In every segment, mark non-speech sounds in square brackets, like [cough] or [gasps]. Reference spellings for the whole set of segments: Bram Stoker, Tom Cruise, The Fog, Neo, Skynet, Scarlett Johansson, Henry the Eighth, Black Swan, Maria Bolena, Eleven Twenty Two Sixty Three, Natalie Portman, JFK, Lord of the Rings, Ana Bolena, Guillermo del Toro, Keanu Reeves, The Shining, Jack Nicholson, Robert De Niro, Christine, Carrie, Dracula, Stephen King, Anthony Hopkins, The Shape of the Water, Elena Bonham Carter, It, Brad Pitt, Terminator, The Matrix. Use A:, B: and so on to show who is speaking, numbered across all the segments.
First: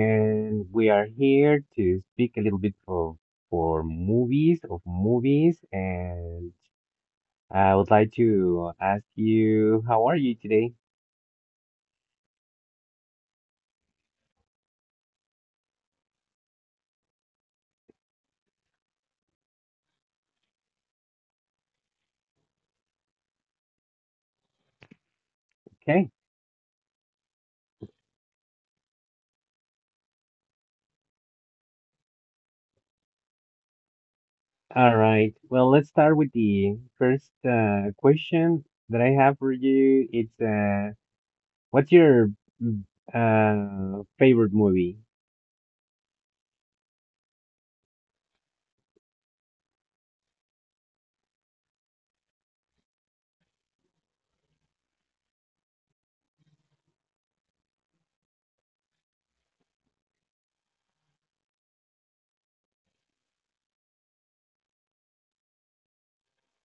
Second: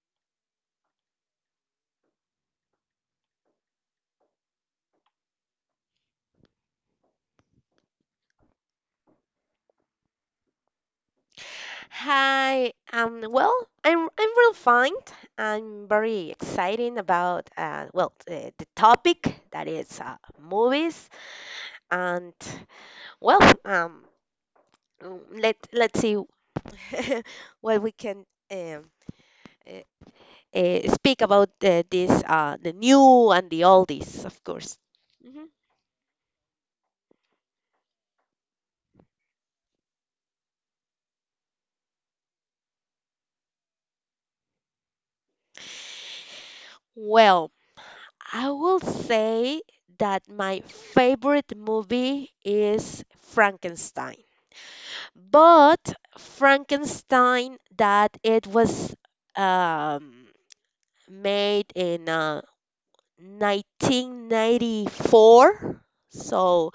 A: and we are here to speak a little bit of movies, and I would like to ask you how are you today?
B: Hi. I'm real fine. I'm very excited about the topic that is movies and well um. Let's see
A: Okay,
B: [laughs] what we can um. Uh, speak about this the new and the oldies, of course.
A: all right.
B: Mhm.
A: Well, let's start with the first question that I have for you. It's what's your mm, favorite movie?
B: Well, I will say that my favorite movie is Frankenstein, but Frankenstein that it was um, made in 1994, so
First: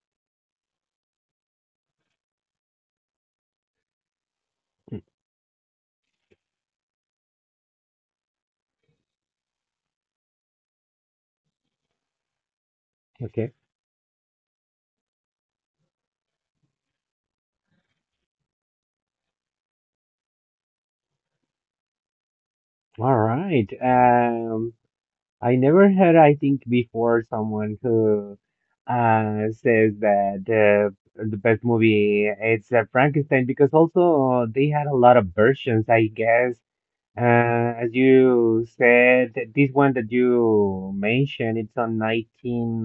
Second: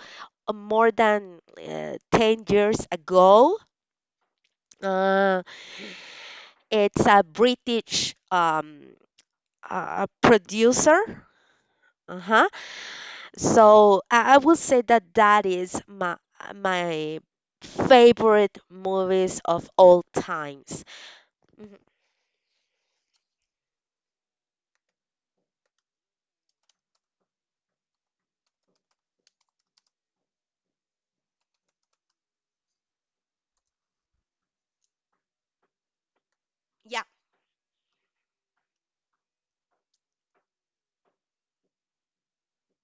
B: more than 10 years ago.
A: Hmm.
B: Uh, it's a British producer. Uh-huh.
A: Okay.
B: So I would say that that is my favorite movies of all times. Mhm.
A: All right. I never heard, I think, before someone who says that the best movie it's Frankenstein, because also they had a lot of versions, I guess.
B: Yeah.
A: As you said, this one that you mentioned, it's on nineteen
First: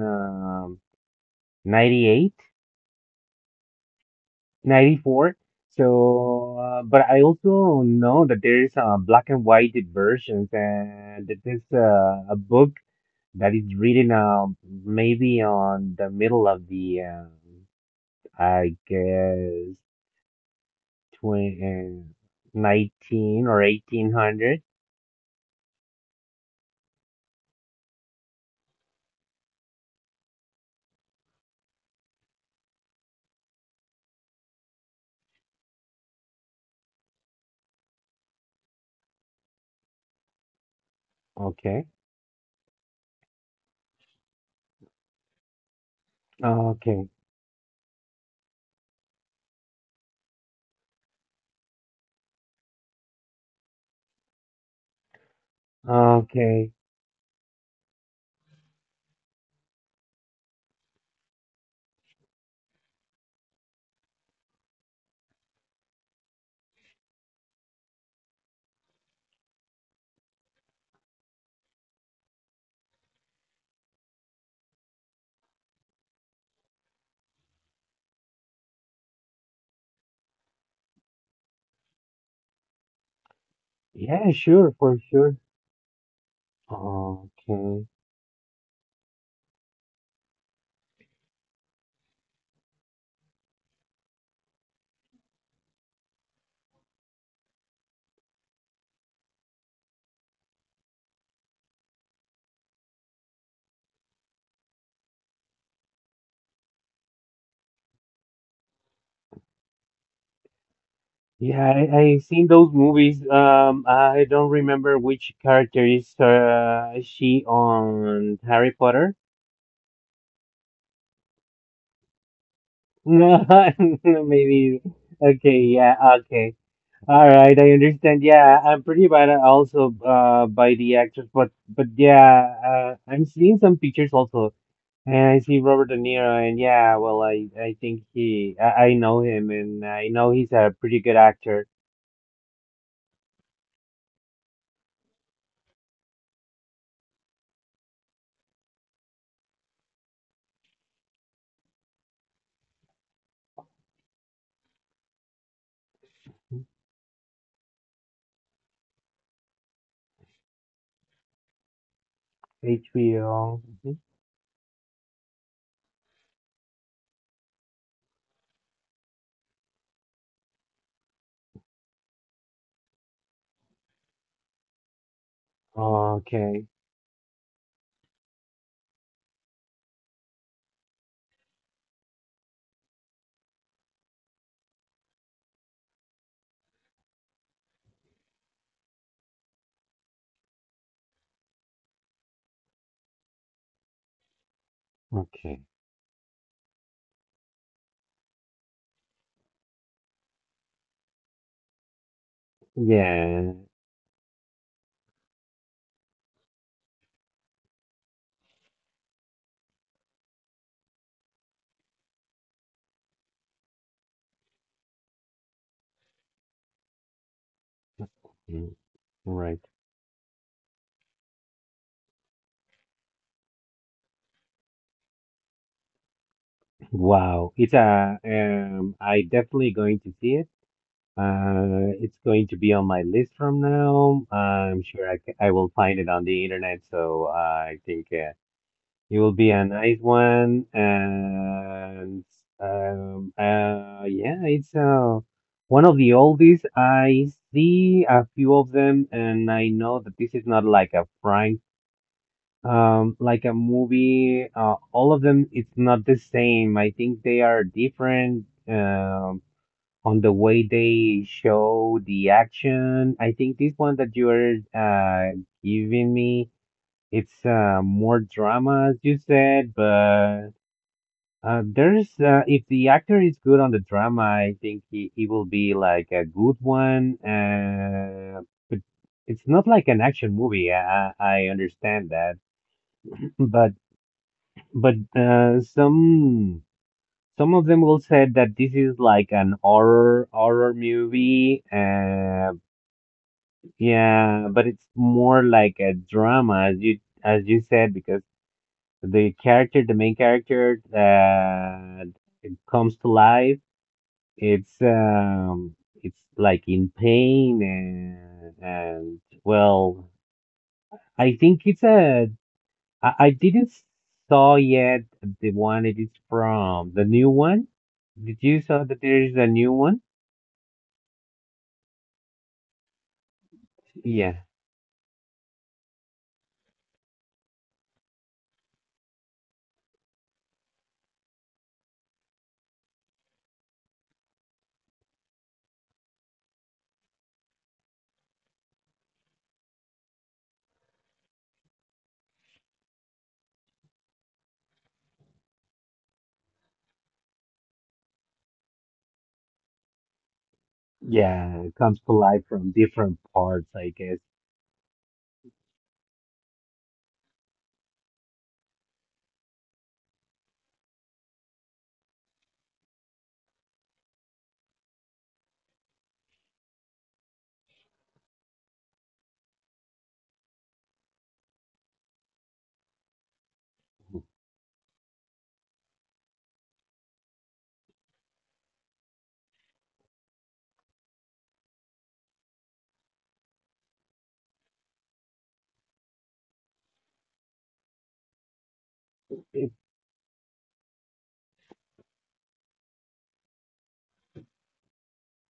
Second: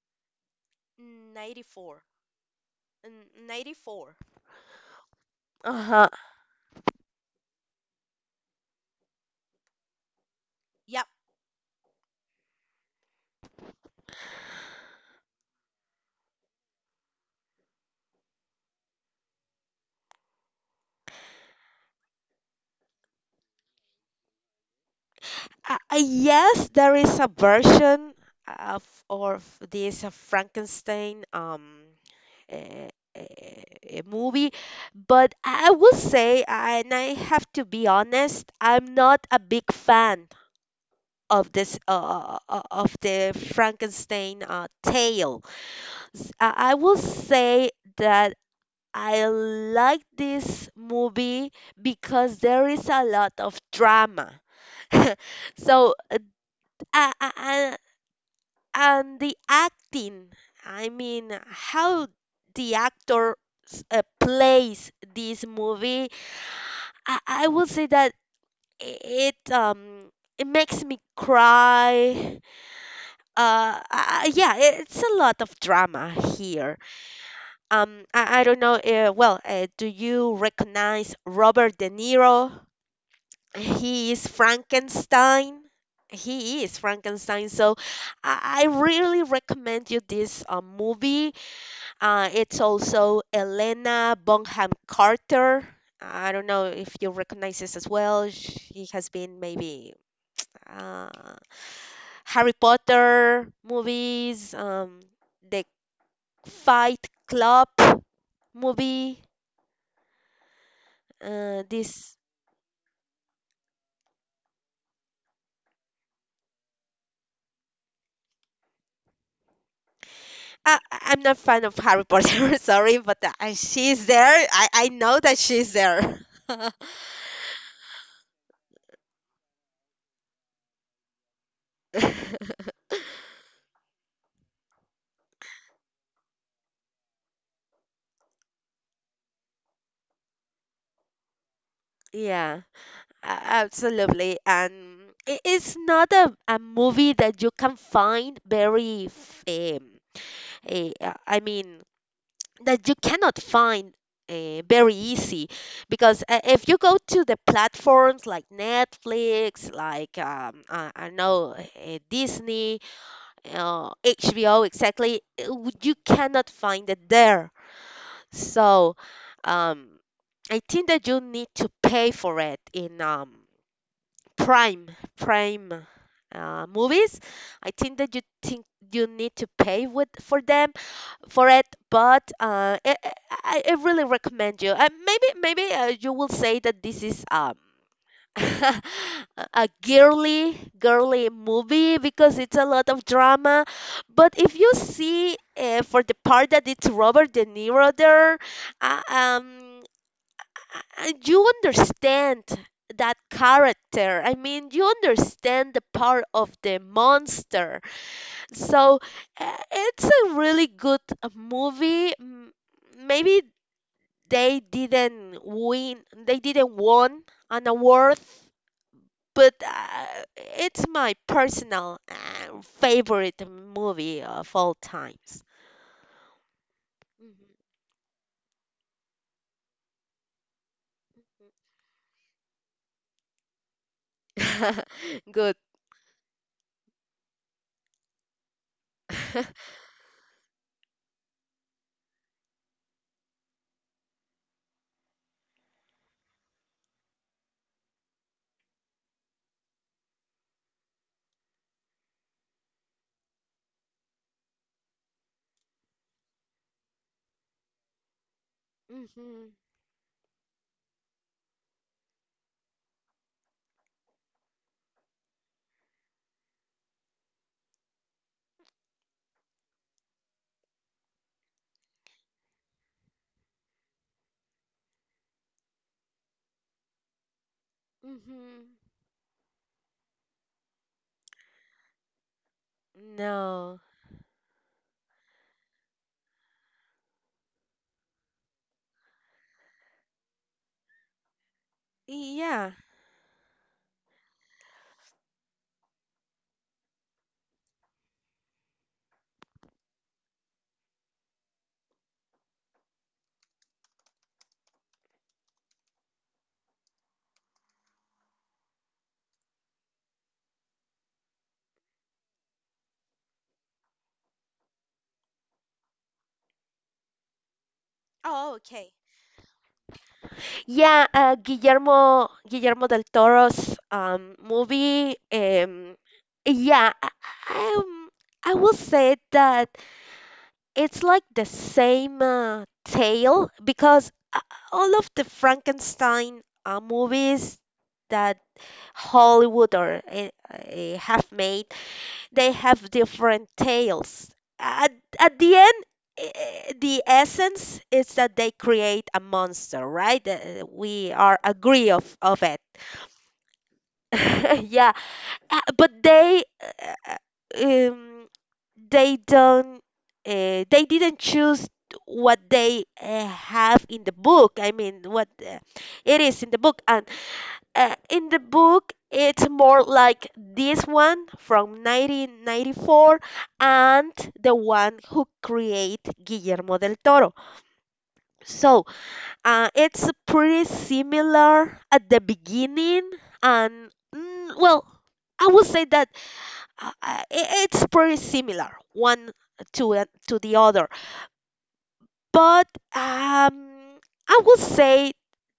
B: 94.
A: ninety eight,
B: N- 94.
A: '94.
B: Uh-huh.
A: So, but I also know that there is a black and white versions,
B: Yep.
A: and that there's a book that is written maybe on the middle of the, I guess, twenty nineteen or eighteen hundred.
B: Yes, there is a version of of this Frankenstein eh, eh, movie, but I will say, and I have to be honest, I'm not a big fan of this
A: Okay.
B: of the Frankenstein tale. I will
A: Okay.
B: say that I like this movie because there is a lot of drama. [laughs] So
A: Okay.
B: uh, and, and the acting, I mean, how the actor plays this movie, I will say that i- it um it makes me cry. Yeah, it's a lot of drama here. I don't know. Do you recognize Robert De Niro? He is
A: Yeah, sure, for sure.
B: Frankenstein. He is Frankenstein. So
A: Okay.
B: I really recommend you this movie. It's also Elena Bonham Carter. I don't know if you recognize this as well. She has been maybe uh, Harry Potter movies, the Fight Club movie.
A: Yeah, I,
B: This
A: I seen those movies. I don't remember which character is she on Harry Potter.
B: I- am not fan of Harry Potter. [laughs] Sorry,
A: [laughs]
B: but
A: No,
B: I, she's there. I,
A: maybe.
B: I know that
A: Okay,
B: she's
A: yeah,
B: there.
A: okay.
B: [laughs]
A: All right, I understand. Yeah, I'm pretty bad at also by the actors, but yeah,
B: [laughs]
A: I'm seeing some pictures also, and I see Robert De Niro, and yeah, well, I think I know him, and I know he's a pretty good actor.
B: Yeah, a- absolutely. And it is not a movie that you can find I mean, that you cannot find very easy. Because if you go to the platforms like Netflix, like, um, I know, Disney,
A: HBO. Mhm.
B: HBO exactly, you cannot find it there. So um, I think that you need to pay for it in Prime Prime
A: Okay,
B: movies. I think that you need to pay with for them for it, but I really recommend you. Maybe you will say that this is [laughs] a girly movie because it's a lot of drama, but if you see
A: okay,
B: for the part that it's Robert De Niro there, uh, um you understand that
A: yeah,
B: character. I mean, you understand the part of the monster. So it's a really good movie. Maybe they didn't win they didn't won an award,
A: mm, right.
B: but it's my personal favorite movie of all times.
A: Wow, it's a, I definitely going to see it. It's going to be on my list from now. I'm
B: Hmm.
A: sure
B: [laughs]
A: I
B: Good.
A: will find it on the internet, so I think it will
B: [laughs]
A: be a nice one. And yeah, it's one of the oldies. I see a few of them, and I know that this is not like a prank, like a movie. All of them, it's not the same. I think they are different.
B: Hmm.
A: On the way they show the action. I think this one that you're giving me, it's more drama, as you said, but there's, if the actor is good on the drama, I think he will be like a good one.
B: Hmm.
A: But it's not like an action movie. I understand that, but
B: No.
A: but some. Some of them will say that this is like an horror movie.
B: Yeah.
A: Yeah, but it's more like a drama, as you said, because the character, the main character that it comes to life, it's, like in pain, and well, I think it's a, I didn't saw yet the one it is from the new one. Did
B: Oh,
A: you saw
B: okay.
A: that there is a new one?
B: Yeah, Guillermo del Toro's
A: Yeah,
B: movie. Yeah, I, I, um, I will say that it's like the same tale because all of the Frankenstein movies that Hollywood or have made, they have different tales. At, at the end, the essence is that they create a monster, right? We are
A: yeah, it
B: agree
A: comes to life
B: of it.
A: from different parts, I guess.
B: [laughs] Yeah, but they. Um, they don't they didn't choose what they have in the book I mean what it is in the book. And in the book it's more like this one from 1994 and the one who create Guillermo del Toro. So it's pretty similar at the beginning. And I would say that it's pretty similar one to to the other. But um I would say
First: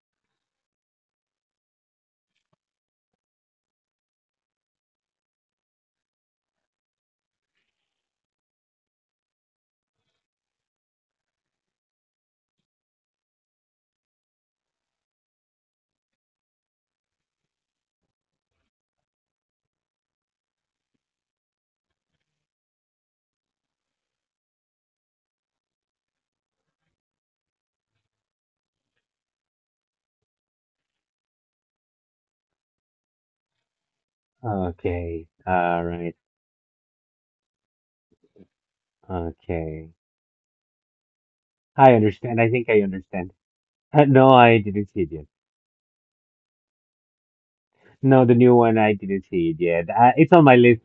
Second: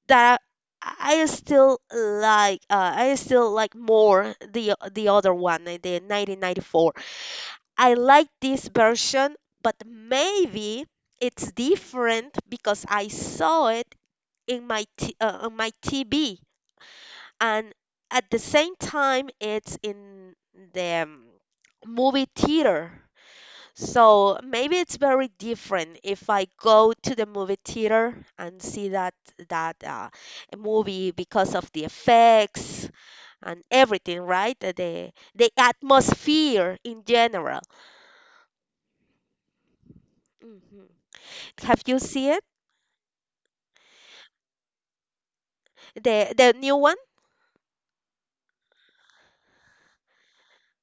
B: that I still like I still like more the other one, the 1994. I like this version, but maybe it's different because I saw it in on my TV, and at the same time it's in the movie theater. So maybe it's very different if I go to the movie theater and see that movie because of the effects and everything, right? The the
A: Okay.
B: the
A: All right.
B: atmosphere in general.
A: Okay.
B: Hmm. Have
A: I
B: you seen
A: understand.
B: it?
A: I think I understand. No, I didn't see it yet.
B: The new one?
A: No, the new one, I didn't see it yet. It's on my list.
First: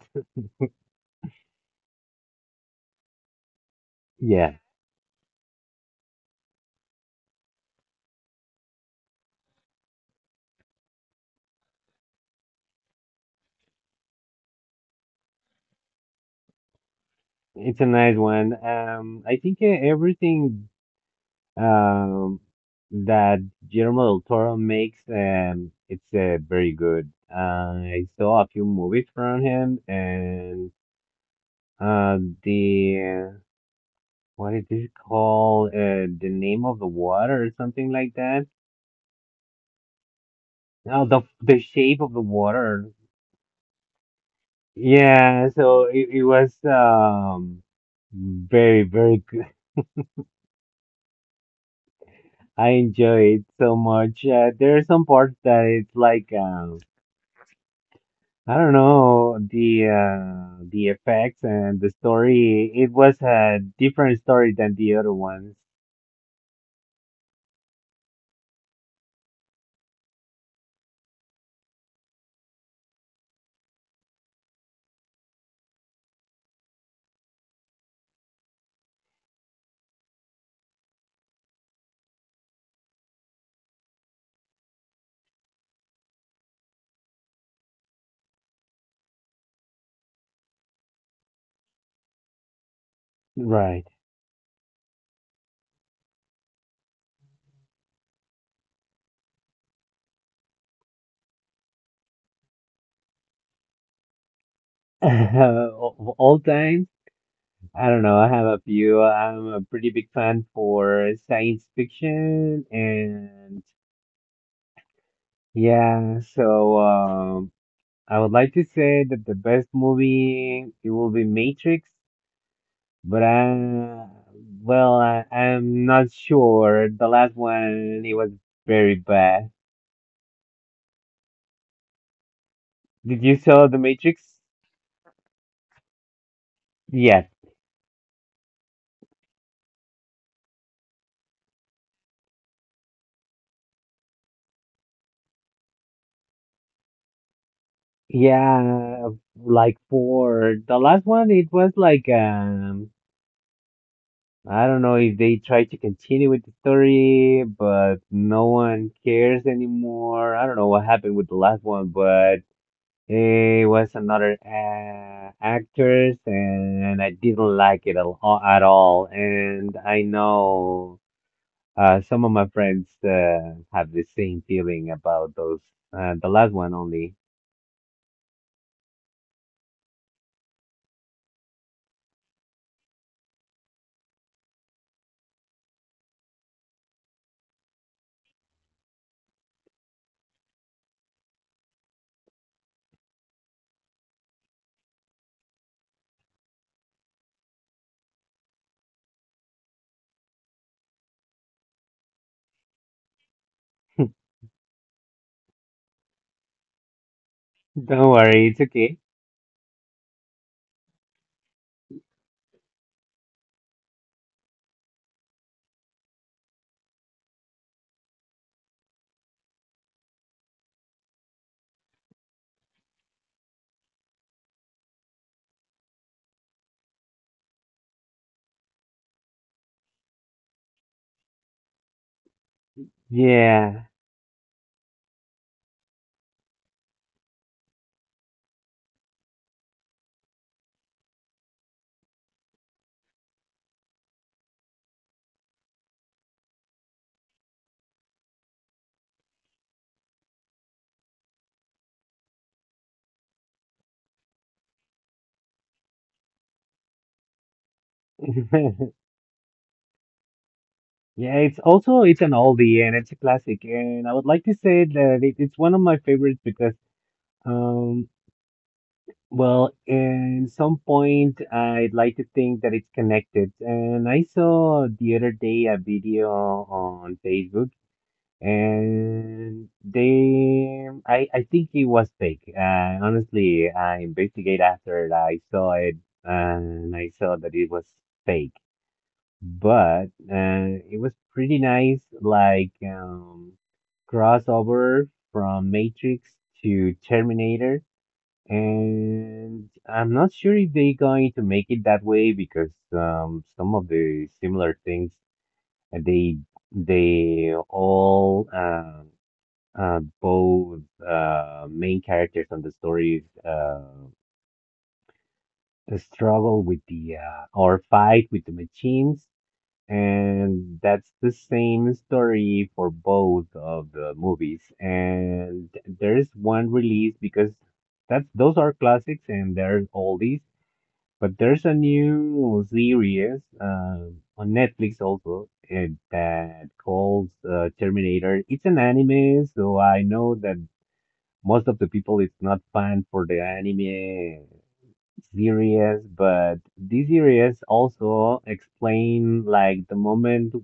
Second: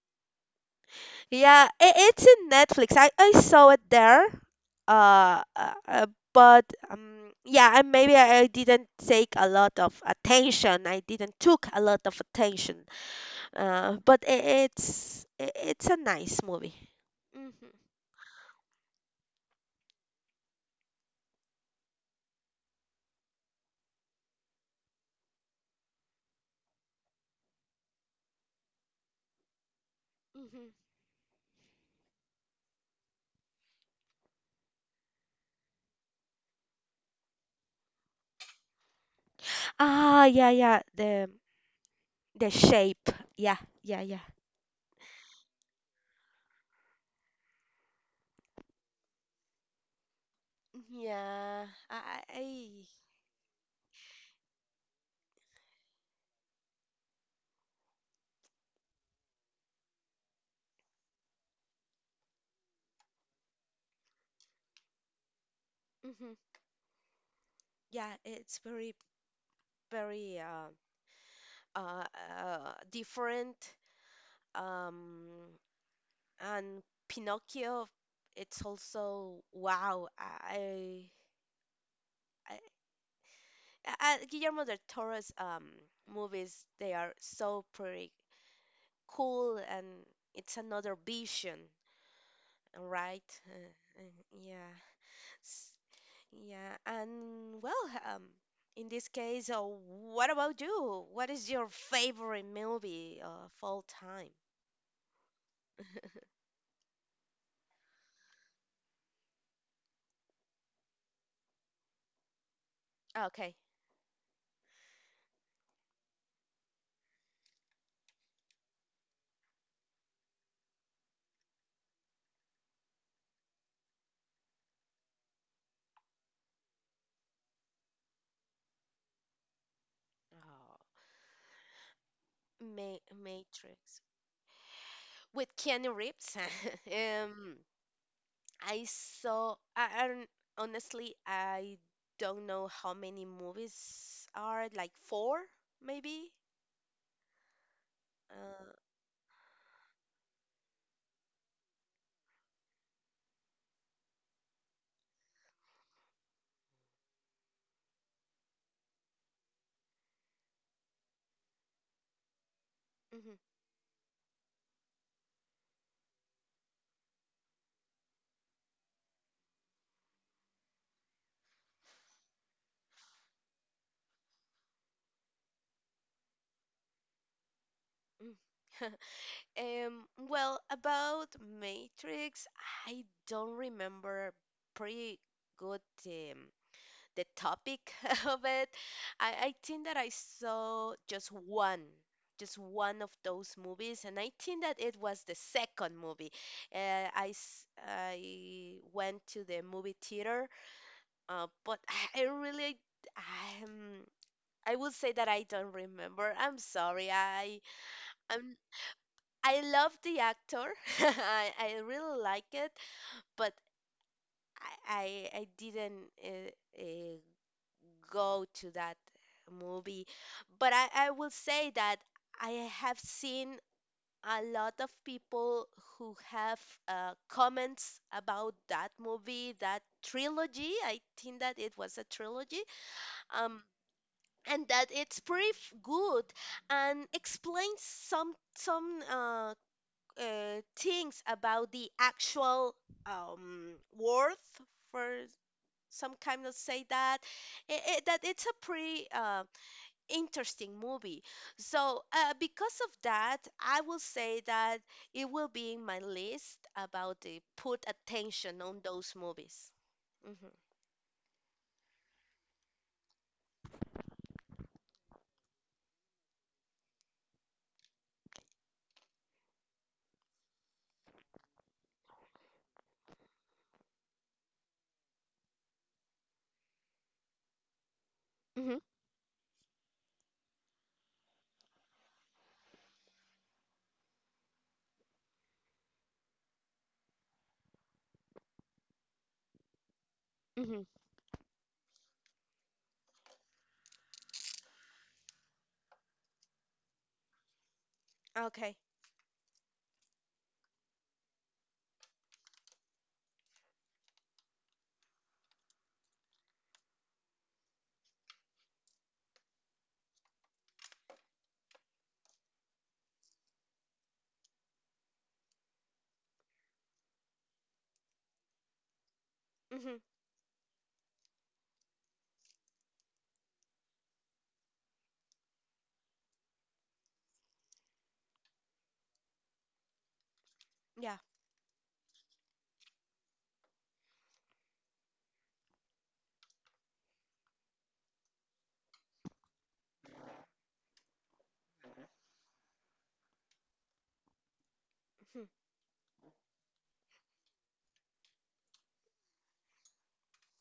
B: Yeah, I it's in Netflix. I saw it there.
A: Yeah,
B: Uh, uh, uh, but Yeah, and maybe I didn't take a lot of attention. I didn't took a lot of attention. But I- it's I- It's a nice movie. Hmm.
A: it's a nice one. I think everything um that Guillermo del Toro makes, it's very good. I saw a few movies from him,
B: Hmm.
A: and the uh, what is it called? The Name of the Water, or something like that.
B: Ah, yeah, yeah.
A: Now
B: The
A: the Shape of the Water.
B: shape. Yeah, yeah, yeah.
A: Yeah, so it was, very very good.
B: Yeah,
A: [laughs] I
B: I,
A: enjoy it so much. There are some parts that it's like, I don't know, the, effects and the story. It was a different story than the other ones.
B: mm yeah, it's very uh, different. Um, and Pinocchio, it's also wow. I, I Guillermo del Toro's movies, they are so pretty, cool. And it's another vision, right?
A: Right.
B: Yeah. S- Yeah, and well, in this case, what about you? What is your favorite movie of all time?
A: [laughs] Of all time, I don't know. I have a few. I'm a pretty big fan for science fiction,
B: Okay.
A: and, yeah, so, I would like to say that the best movie it will be Matrix, but well, I'm not sure. The last one it was very bad.
B: Oh, Ma
A: Did you saw the
B: Matrix
A: Matrix?
B: with Keanu Reeves. [laughs]
A: Yes.
B: um, I saw. I don't- Honestly, I don't know how many movies are. Like four, maybe. Uh,
A: Yeah, like four. The last one it was like, I don't know if they tried to continue with the story, but no one cares anymore. I don't know what happened with the last one, but.
B: mhm.
A: It was another actress, and I didn't like it at all. And I know some of my friends have the same feeling about those. The last one only.
B: Mm. [laughs] Well, about Matrix, I don't remember pretty good um, the topic [laughs] of it. I think that I saw just one of those movies, and I think that it was the second movie. I went to the movie theater, but I really, um,
A: [laughs]
B: I will say that I don't remember. I'm sorry.
A: Don't worry, it's
B: I'm
A: okay.
B: I love the actor. [laughs] I really like it, but I didn't go to that movie. But I will say that I have seen a lot of people who have comments about that movie, that trilogy. I think that it was a trilogy. Um,
A: Yeah.
B: and that it's pretty good and explains some thinks about the actual worth for some kind of say that that it's a pretty interesting movie. So because of that I will say that it will be in my list about the put attention on
A: [laughs]
B: those movies. Hmm.
A: Yeah, it's also it's an oldie, and it's a classic, and I would like to say that it's one of my favorites, because, um well, in some point, I'd like to think that it's connected. And I saw the other day a video on Facebook,
B: Hmm.
A: and, I think it was fake. Honestly, I investigate after it. I saw it, and I saw that it was fake. But
B: Hmm.
A: it was pretty nice, like, crossover from Matrix to Terminator.
B: Okay.
A: And I'm not sure if they're going to make it that way, because some of the similar things, uh, they they all both main characters on the stories struggle with the, or fight with the machines,
B: Hmm.
A: and that's the same story for both of the movies. And there's one release, because that's those are classics and they're oldies.
B: Yeah.
A: But there's a new series on Netflix also, that calls Terminator. It's an anime, so I know that most of the people is not fan for the anime
B: Hmm.
A: series, but this series also explain like the moment,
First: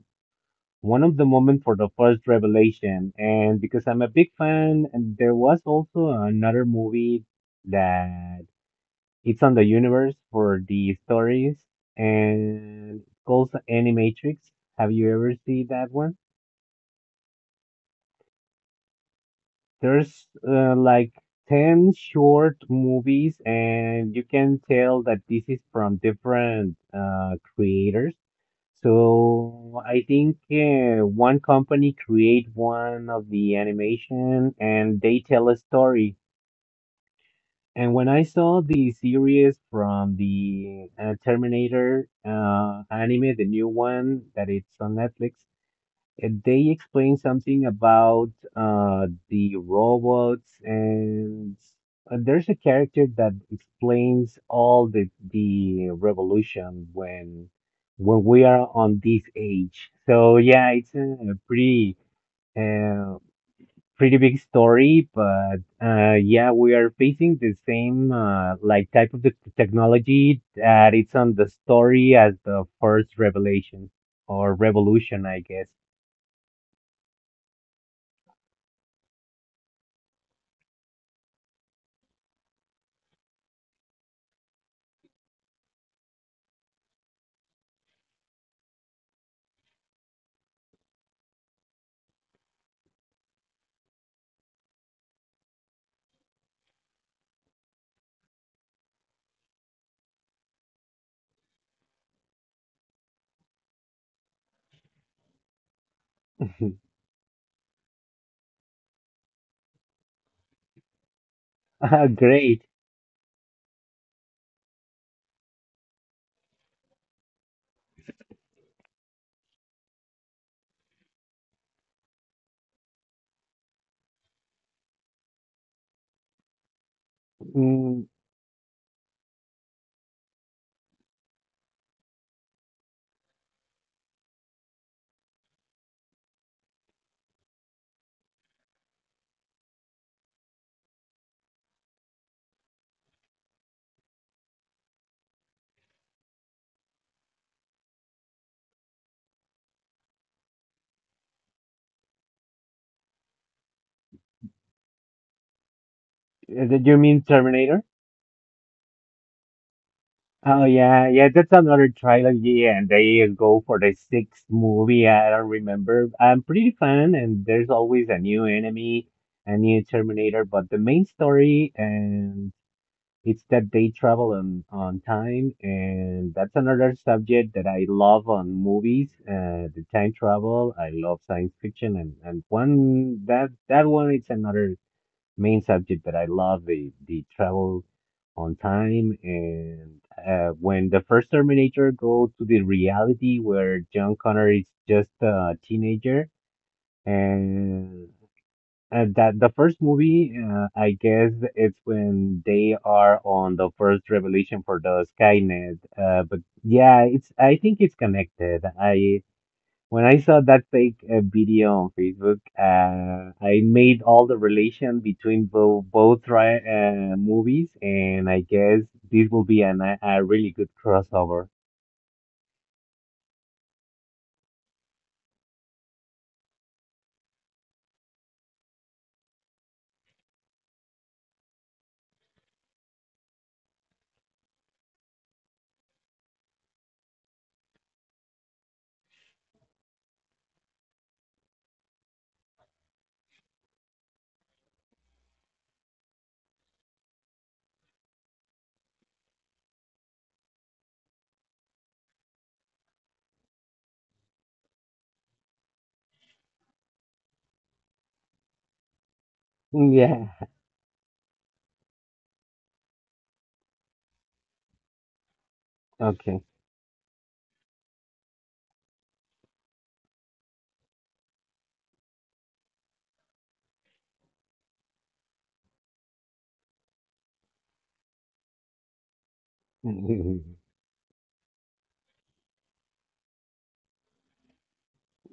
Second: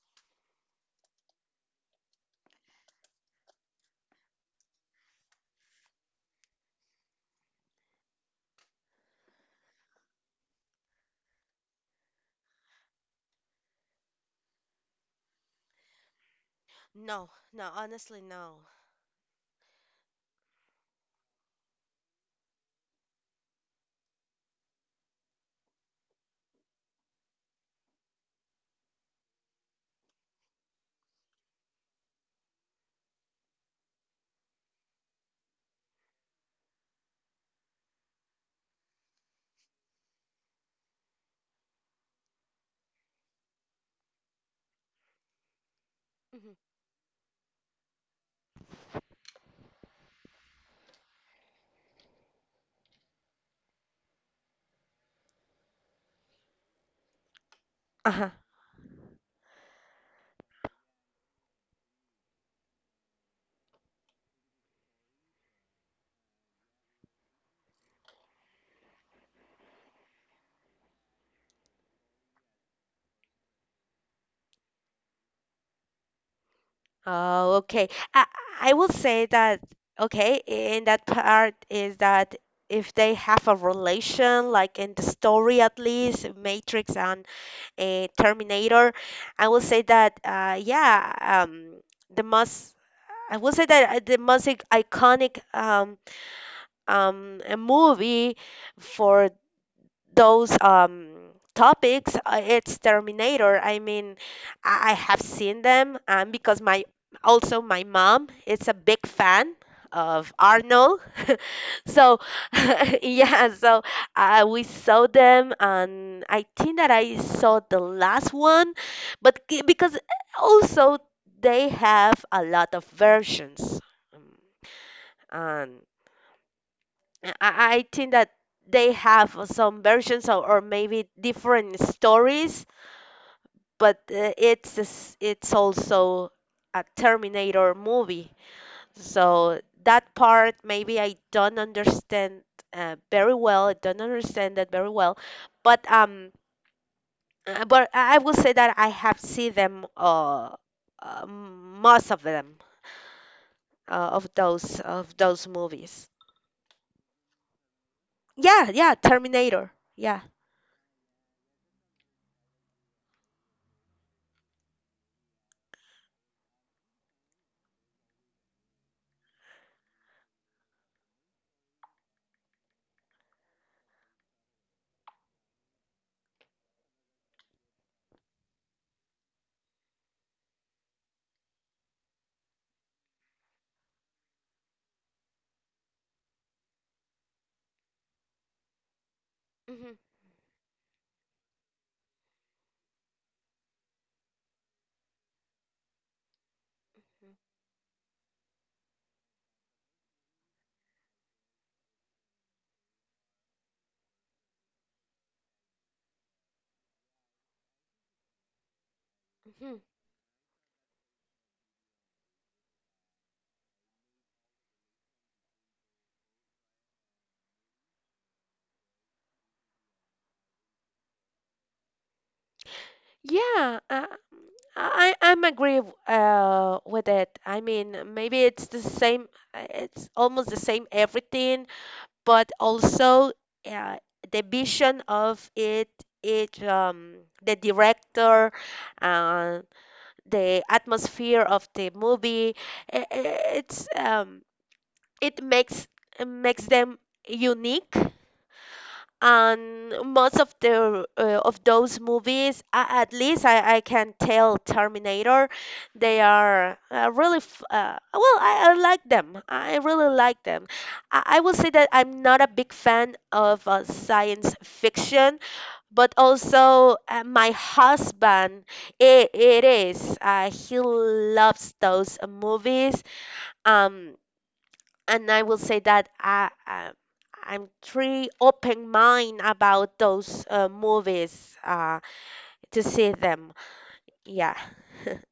A: one of the moment for the first revelation. And because I'm a big fan, and there was also another movie that it's on the universe for the stories, and it's called Animatrix. Have you ever seen that one?
B: No, no, honestly, no.
A: There's like 10 short movies, and you can tell that this is from different creators. So I think one company create one of the animation, and they tell a story. And when I saw the series from the, Terminator anime, the new one that it's on Netflix, they explained something about the robots, and there's a character that explains all the revolution, when
B: Hmm.
A: we are on this age. So yeah, it's a pretty. Uh, pretty big story, but yeah, we are facing the same like type of the technology that it's on the story as the first revelation, or revolution, I guess.
B: Oh, okay. I I will say that okay, in that part is that if they have a relation, like in the story at least, Matrix and Terminator, I will say that yeah, um, the most I will say that the most iconic a movie for those topics, it's Terminator. I mean, I have seen them because my
A: [laughs]
B: also my mom is a big fan of Arnold. So
A: Great.
B: [laughs] yeah, so we saw them, and I think that I saw the last one. But c- because also they have a lot of versions. Um, and I, I
A: Mm,
B: think that they have some versions, or maybe different stories, but it's it's also a Terminator movie. So that part maybe I don't understand very well. I don't understand that very well, but I will say that I have seen them most of them, of those movies.
A: did you mean Terminator?
B: Yeah, yeah, Terminator. Yeah.
A: Oh yeah, yeah, that's another trilogy, and they go for the sixth movie. I don't remember. I'm pretty fan, and there's always a new enemy, a new Terminator, but the main story, and. It's that they travel on time, and that's another subject that I love on movies. The time travel. I love science fiction, and one that that one it's another main subject that I love, the travel on time.
B: Mhm.
A: And when the first Terminator goes to the reality where John Connor is just a teenager, and that the first movie, I guess it's when they are on the first revelation for the Skynet. But yeah, it's I think it's connected. I When I saw that fake video on Facebook, I made all the relation between both movies, and I guess this will be a really good crossover.
B: Yeah, I'm agree with it. I mean, maybe it's the same, it's almost the same everything, but also uh, the vision of it, it um the director, uh, the atmosphere of the movie, it's it makes them unique. And most of the of those movies, at least I can tell Terminator, they are well, I like them. I really
A: Yeah.
B: like them. I will say that I'm not a big fan of science fiction, but
A: Okay.
B: also my husband, it is he loves those movies. Um and I will say that I'm pretty open mind about those
A: [laughs]
B: movies to see them. Yeah. [laughs]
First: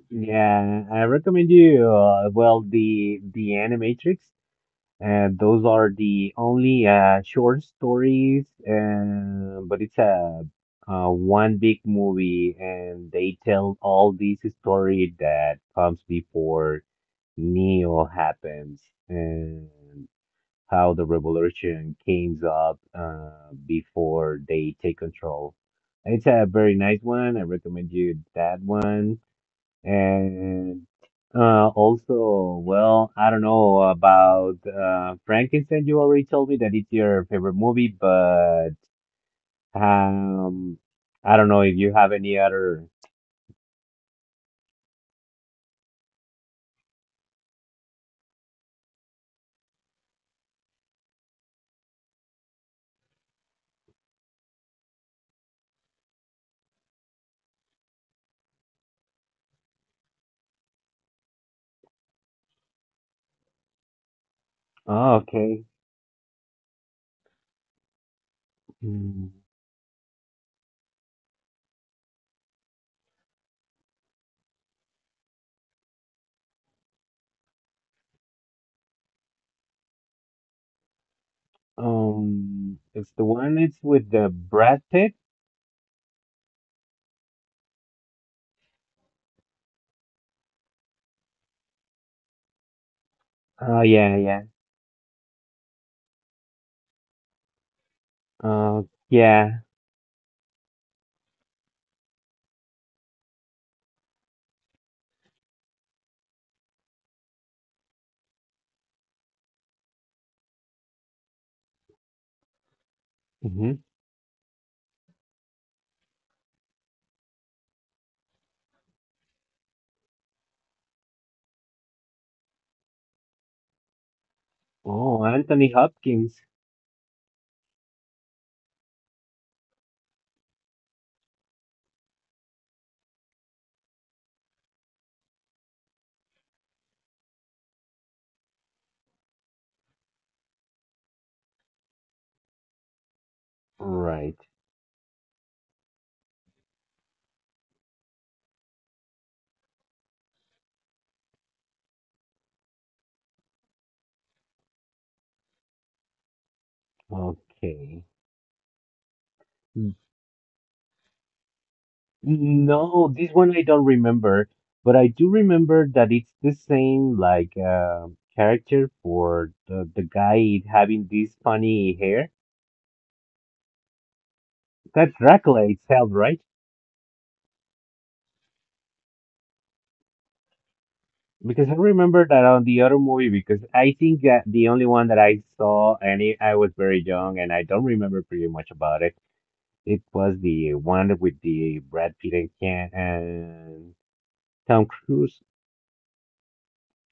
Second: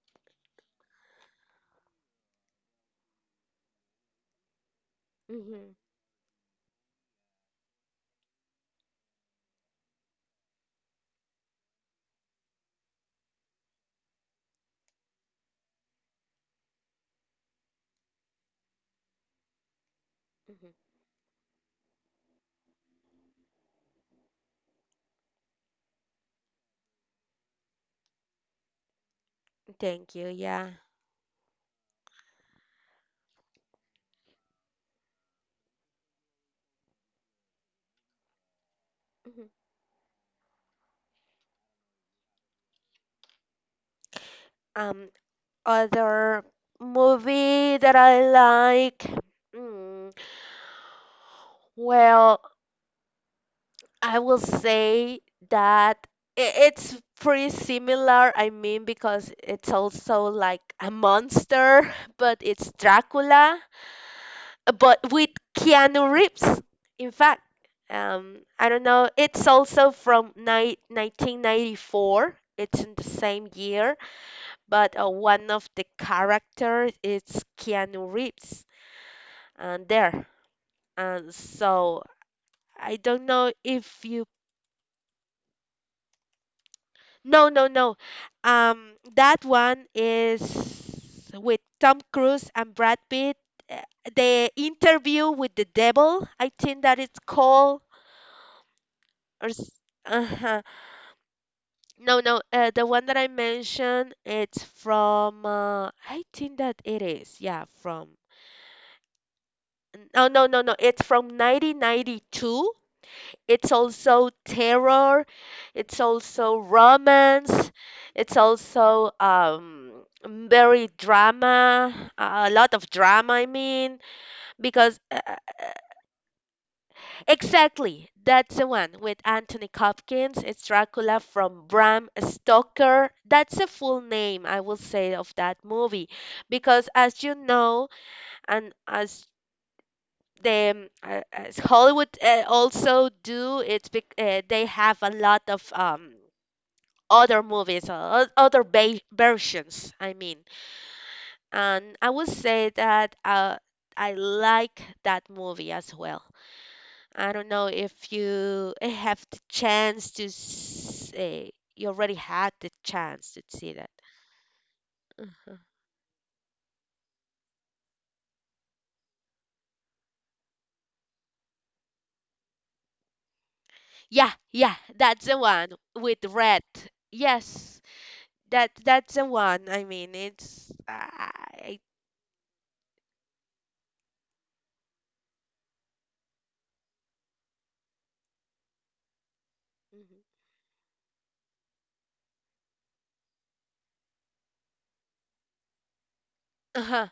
A: Yeah, I recommend you. Well, the Animatrix. And those
B: Hmm.
A: are the only short stories, but it's a, one big movie, and they tell all these story that comes before Neo happens, and
B: Hmm.
A: how the revolution came up before they take control. It's a very nice one. I recommend you that one.
B: Thank you. Yeah.
A: And also, well, I don't know about Frankenstein. You already told me that it's your favorite movie, but
B: Hmm.
A: um, I don't know if you have any other.
B: Um, other movie that I like. Mm, well, I will say that it's pretty similar. I mean, because it's also like a monster, [laughs] but it's Dracula, but
A: Oh,
B: with
A: okay.
B: Keanu Reeves. In fact, I don't know.
A: Hmm.
B: It's also from 1994. It's in the same year, but one of the characters is Keanu Reeves, and there. And so I
A: It's
B: don't
A: the
B: know
A: one it's
B: if
A: with
B: you.
A: the Brad Pitt.
B: No, no, no. That one is with Tom Cruise and Brad Pitt. Uh,
A: Oh, yeah, yeah.
B: the interview with the devil, I think that it's called,
A: Uh,
B: or
A: yeah.
B: s- uh-huh. No, no, the one that I mentioned, it's I think that it is, yeah, from, no, no, no, no, it's from 1992. It's
A: Hmm.
B: also terror, it's also romance, it's also very drama, a lot of drama, I mean, because
A: Oh, Anthony Hopkins.
B: exactly. That's the one with Anthony Hopkins. It's Dracula from Bram Stoker. That's the full name, I will say, of that movie. Because as you know, and as the as Hollywood also do,
A: Right.
B: they have a lot of other movies, uh, versions. I mean, and I would say that I like that movie as well. I don't know if
A: Okay.
B: you have the chance to say you already had the
A: No, this
B: chance to
A: one I
B: see
A: don't
B: that.
A: remember, but I do
B: Mhm.
A: remember that it's the same, like, character for the guy having this funny hair.
B: Yeah, yeah,
A: That's
B: that's the
A: Dracula
B: one
A: itself,
B: with
A: right?
B: red. Yes, that's the one.
A: Because I remember that on the other movie, because I think that the only one that I saw, and I was very young, and I don't remember pretty much about it. It
B: Mhm.
A: was the one with the Brad Pitt and Ken and Tom Cruise.
B: Uh-huh.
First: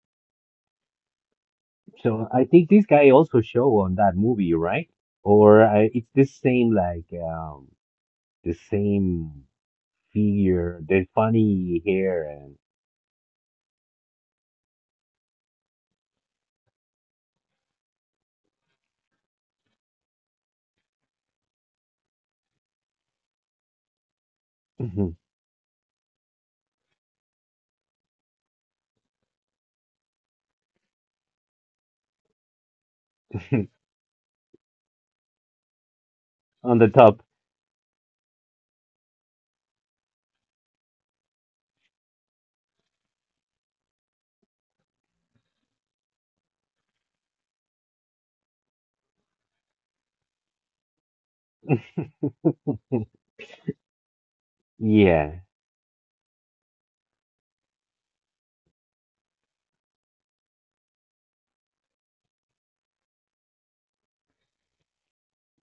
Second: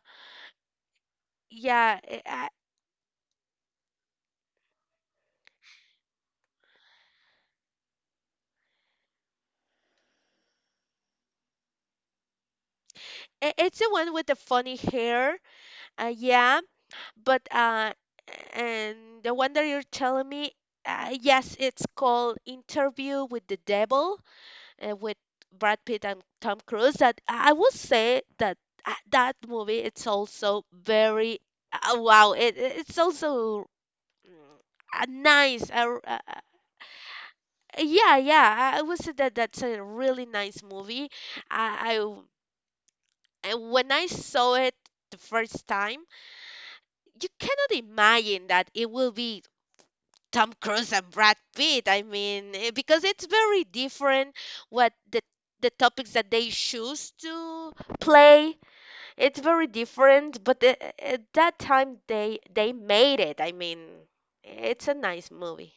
B: Yeah, i
A: So I
B: I,
A: think this guy also show on that movie, right? It's the same, like, the same figure, the funny hair,
B: it's the one with the funny hair. Yeah, but And the one that you're telling me, yes, it's called Interview with the Devil. Uh,
A: and.
B: with Brad Pitt and Tom Cruise. That I would say that That movie, it's also very wow, it's also
A: [laughs]
B: a nice uh, uh,
A: On the top.
B: yeah, I would say that that's a really nice movie. I, I w- I- when I saw it the first time, you cannot imagine that it will be Tom Cruise and Brad Pitt. I mean, because it's very different what
A: Yeah.
B: the topics that they choose to play. It's very different, but at that time they made it. I mean, it's a nice movie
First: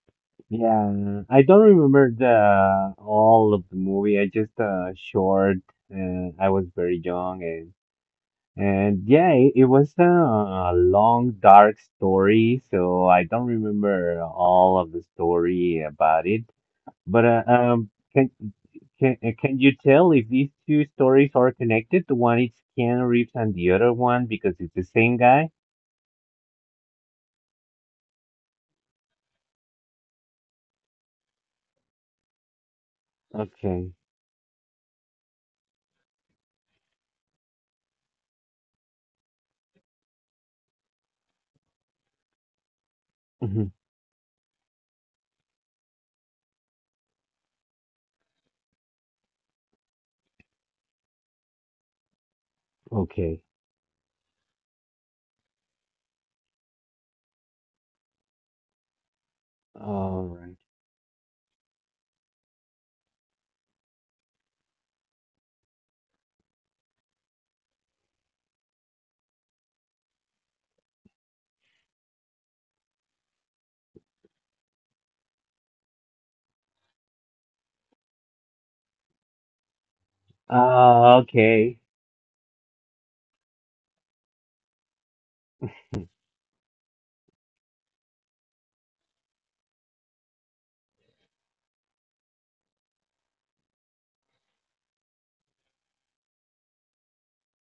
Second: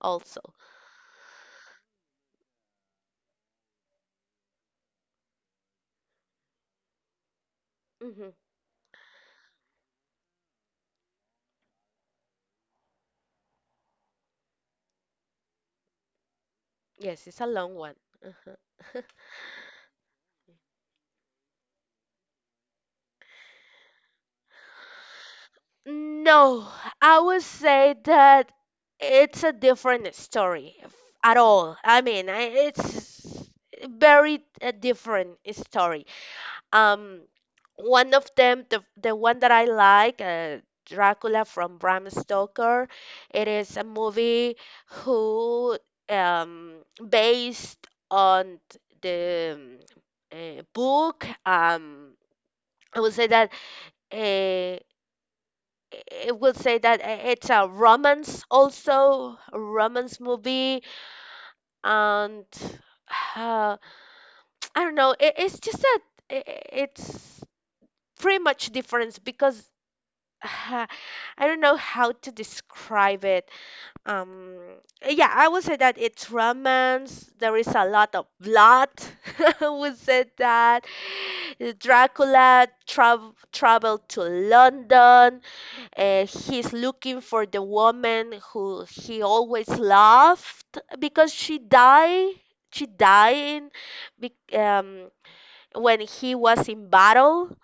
B: also.
A: Yeah. I don't remember the all of the movie. I just short, and I was very young, and
B: Hmm.
A: yeah, it was a long dark story, so I don't remember all of the story about it. But
B: Yes, it's a long one.
A: can, can you tell if these two stories are connected? The one is Keanu Reeves and the other one because it's the same guy.
B: No, I would say that it's a different story at all. I mean, it's
A: Okay.
B: very a different story. Um, One of them, the one that I like, Dracula from Bram Stoker. It
A: Mhm.
B: is a movie who um based on the book. I would say
A: Okay.
B: that uh, it would say that it's a romance
A: All right.
B: movie. And uh, I don't know, it, it's just that it's pretty much different because [laughs] I don't know how to describe it. Um, yeah, I would say that it's romance. There is a lot of blood. [laughs] I would say that
A: Okay.
B: Dracula traveled to London. He's looking for the woman who he always loved because she died. She died in, bec- um, when he was in battle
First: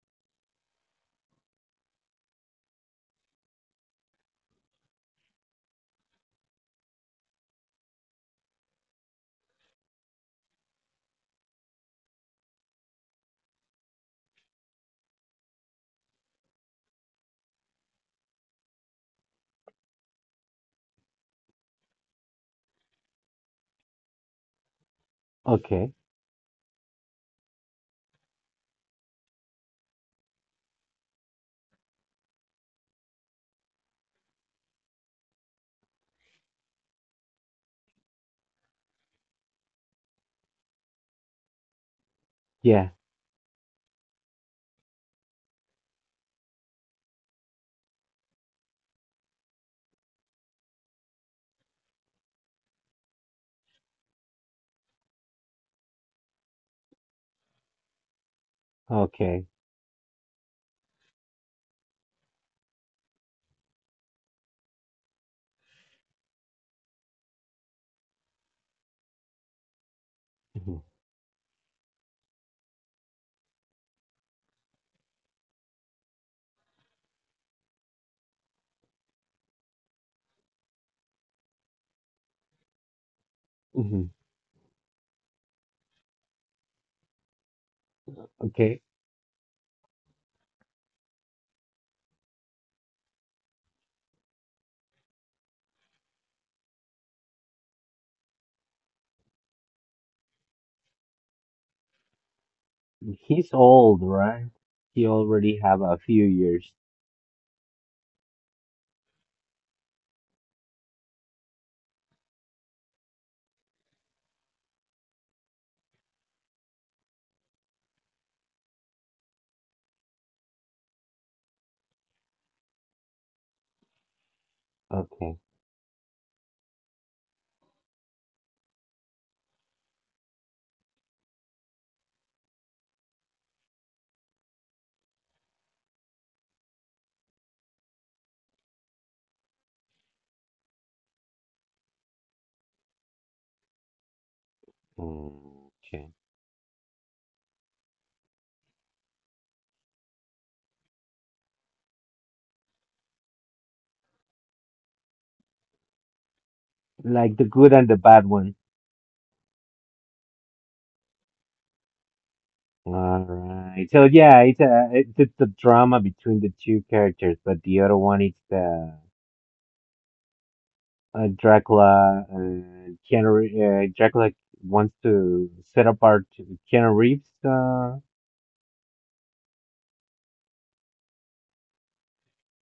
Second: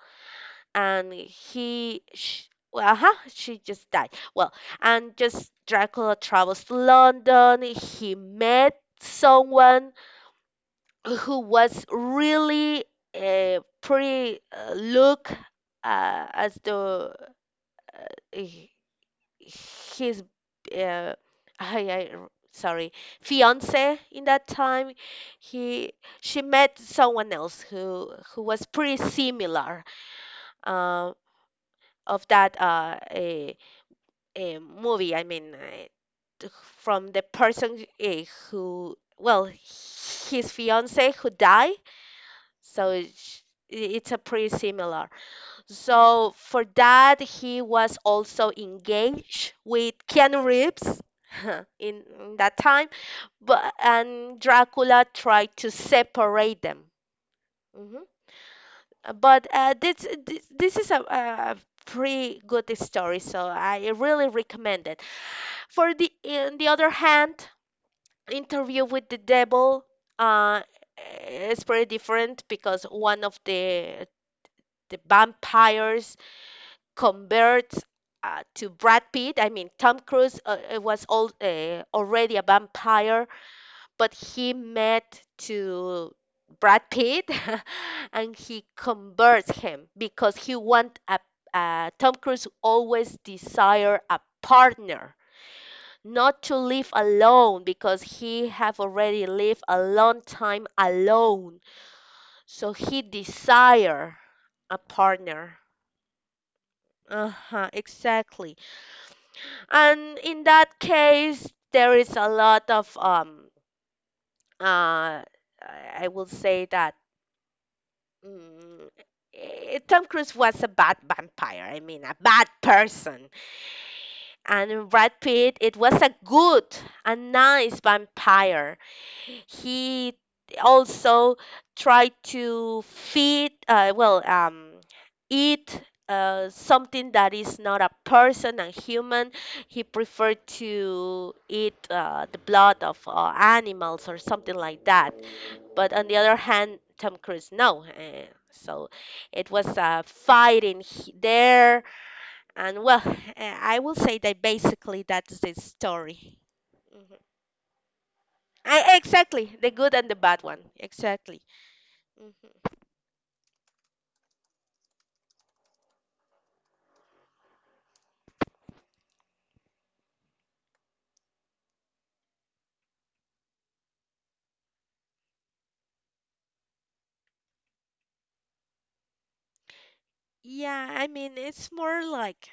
B: and he sh well, huh? She just died. Well, and just Dracula travels to London. He met someone who was really a pretty look uh, as the uh, h- his uh, sorry, fiance in that time.
A: Okay.
B: He She met someone else who was pretty similar. Um, of that a movie. I mean, t- From the person who, well, his fiance who died.
A: Yeah.
B: So it's a pretty similar. So for that, he was also engaged with Keanu Reeves [laughs] in that time, but and Dracula tried to separate them. Mhm.
A: Okay.
B: But uh, this is a, a pretty good story, so I really recommend it. For the in the other hand, Interview with the Devil uh,
A: Hmm.
B: is pretty different because one of the vampires converts to Brad Pitt. I mean, Tom Cruise was all, already a vampire,
A: Hmm.
B: but he met to Brad Pitt [laughs] and he
A: Okay.
B: converts him because he want a Tom Cruise always desire a partner, not to live alone because he have already lived a long time alone, so he
A: He's old,
B: desire
A: right?
B: a
A: He
B: partner.
A: already have a few years.
B: Uh-huh, exactly. And in that case there is a lot of uh I will say that mm, Tom Cruise was a bad vampire, I mean, a bad person. And Brad
A: Okay.
B: Pitt, it was a good, a nice vampire. He also tried to feed eat something that is not a person and human. He preferred to eat the blood of animals or something like that, but on
A: Okay.
B: the other hand Tom Cruise no. So it was a fight in there, and well, I will say that basically that's the story. Mm-hmm.
A: Like the good and the bad one.
B: I Exactly, the good and the bad one. Exactly. Hmm.
A: All right. So yeah, it's the drama between the two characters, but the other one is the Dracula, Dracula wants to set apart Keanu Reeves. Uh,
B: Yeah, I mean it's more like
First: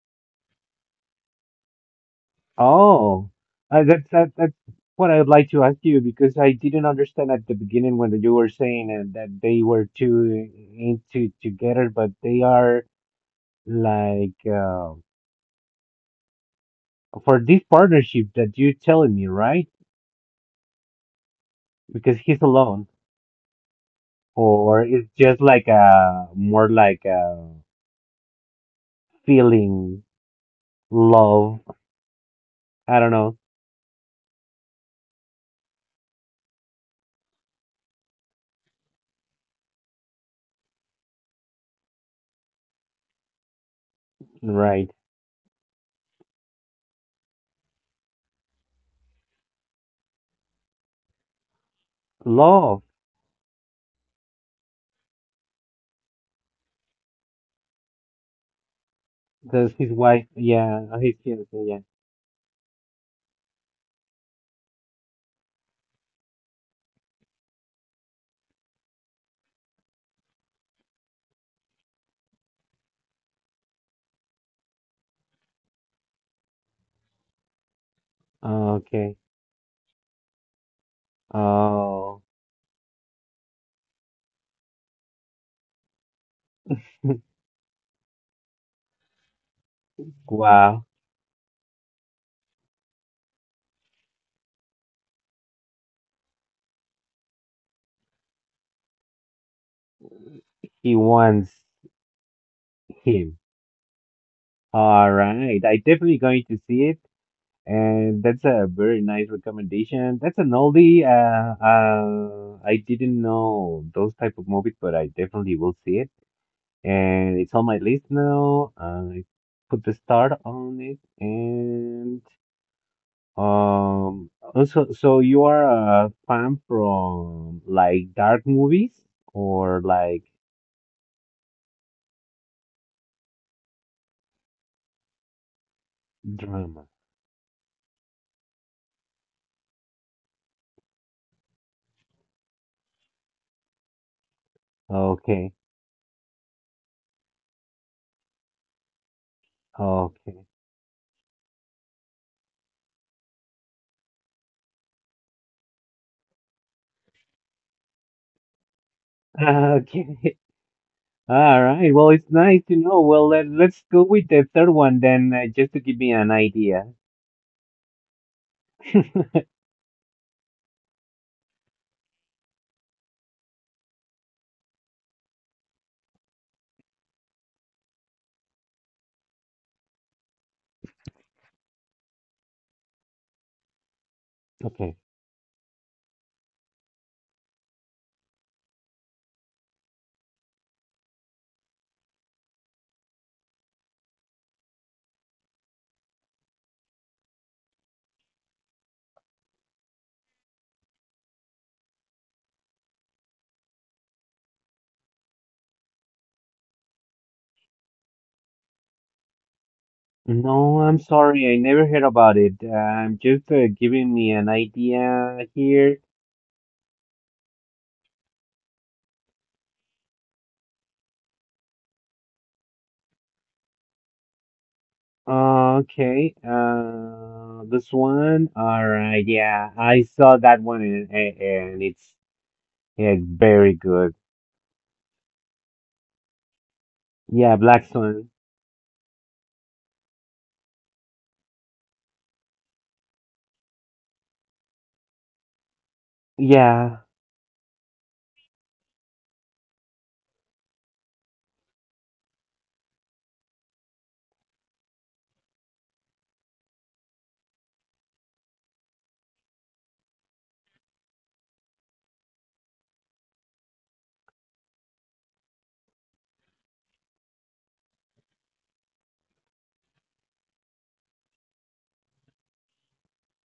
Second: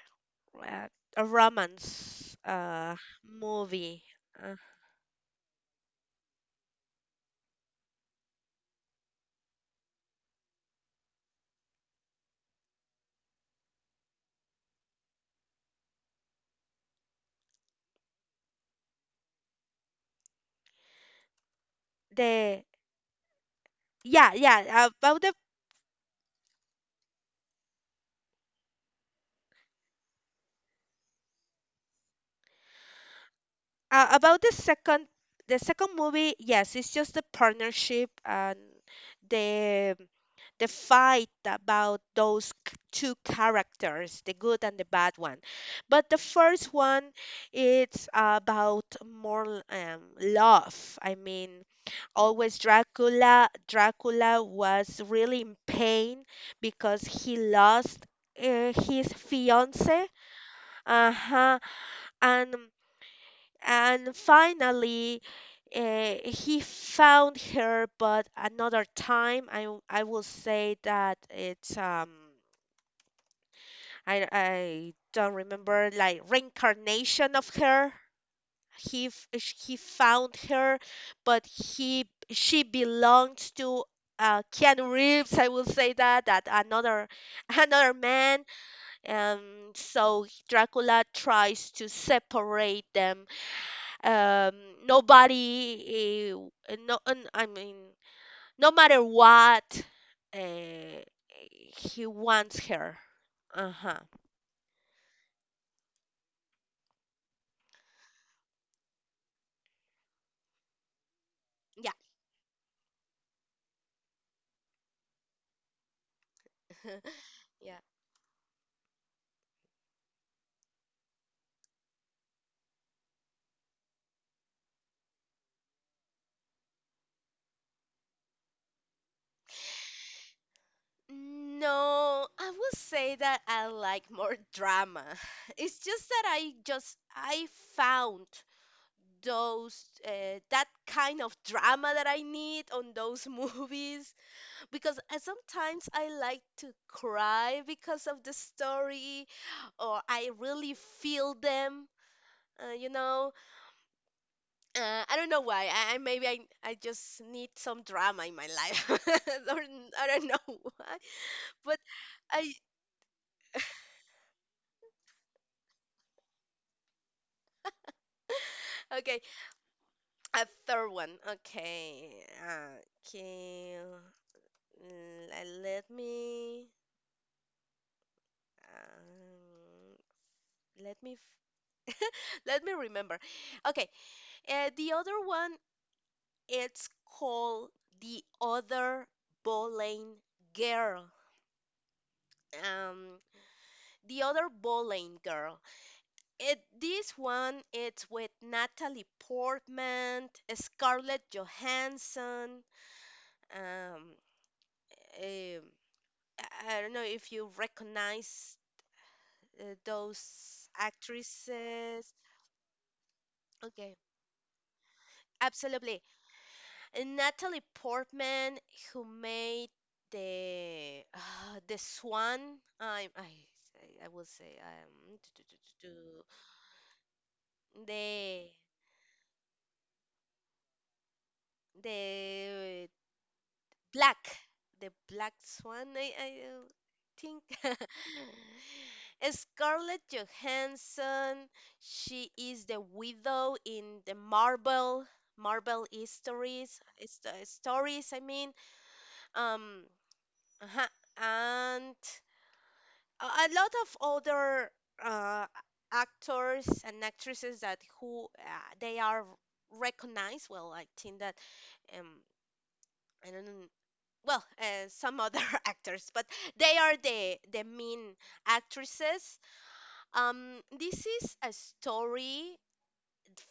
B: uh, a romance
A: oh, uh,
B: movie.
A: that's
B: Uh,
A: what I would like to ask you because I didn't understand at the beginning when you were saying that they were two into together, but they are like for this partnership that you're telling me, right? Because he's
B: the
A: alone,
B: Yeah,
A: or
B: yeah,
A: it's just like a more like a feeling love. I don't know.
B: about the second, the second movie, yes, it's just the partnership and the the fight about those two characters, the good and the
A: Right.
B: bad one. But the first one, it's about more love, I mean, always
A: Love.
B: Dracula. Dracula was really in pain because he lost his
A: That's his
B: fiance.
A: wife. Yeah,
B: Uh
A: his fiance.
B: huh.
A: Yeah.
B: And and finally he found her, but another time I will say that it's I don't remember, like reincarnation of her.
A: Oh, okay.
B: He found her, but he
A: Oh,
B: she belongs to Keanu Reeves. I will say that another
A: [laughs]
B: [laughs] another man. Um, so
A: wow.
B: Dracula tries to separate them. Um nobody no un- I mean, no matter what,
A: He
B: uh,
A: wants
B: he wants her.
A: him.
B: Uh-huh.
A: All right. I definitely going to see it, and that's a very nice recommendation. That's an oldie.
B: Yeah.
A: I didn't know those type of movies, but I definitely will see it, and it's
B: [laughs]
A: on my
B: Yeah.
A: list now. I put the start on it, and Um, so you are a fan from like dark movies or like
B: No, I would say that I like more drama. [laughs] It's just that
A: drama?
B: I found those that kind of drama that I need on those [laughs] movies, because
A: Okay,
B: sometimes I like to cry because of the story, or I
A: okay,
B: really feel them. You know, I don't know why. I just need some drama in my life, [laughs]
A: [laughs]
B: or I don't
A: okay.
B: know [laughs] why.
A: All
B: But
A: right. Well, it's
B: I
A: nice to know. Well, let's go with the third one then, just to give me an idea.
B: okay. A third one. Okay. Okay. l- Let me. Um, let me f- [laughs] let me remember. Okay, the
A: Okay.
B: other one, it's called The Other Bowling Girl. Um, The Other Bowling Girl. It This one, it's with Natalie Portman, Scarlett Johansson. Um, I don't know if you recognize those
A: No, I'm sorry. I never heard
B: actresses.
A: about it. I'm just
B: Okay,
A: giving me an idea here.
B: absolutely. And Natalie Portman, who made the Swan. I I I will say
A: Okay, this one.
B: the
A: All right, yeah, I saw that one and it's
B: the
A: yeah, very good.
B: black the Black Swan. I think.
A: Yeah, Black Swan.
B: [laughs] Scarlett Johansson, she is the widow in the Marvel Marvel histories
A: Yeah,
B: is- uh, stories. I mean, um uh-huh, and a lot of older uh, actors and actresses that who they are recognized. Well, I think that um, I don't know. Well, [laughs] some other [laughs] actors, but they are the main actresses. This is a story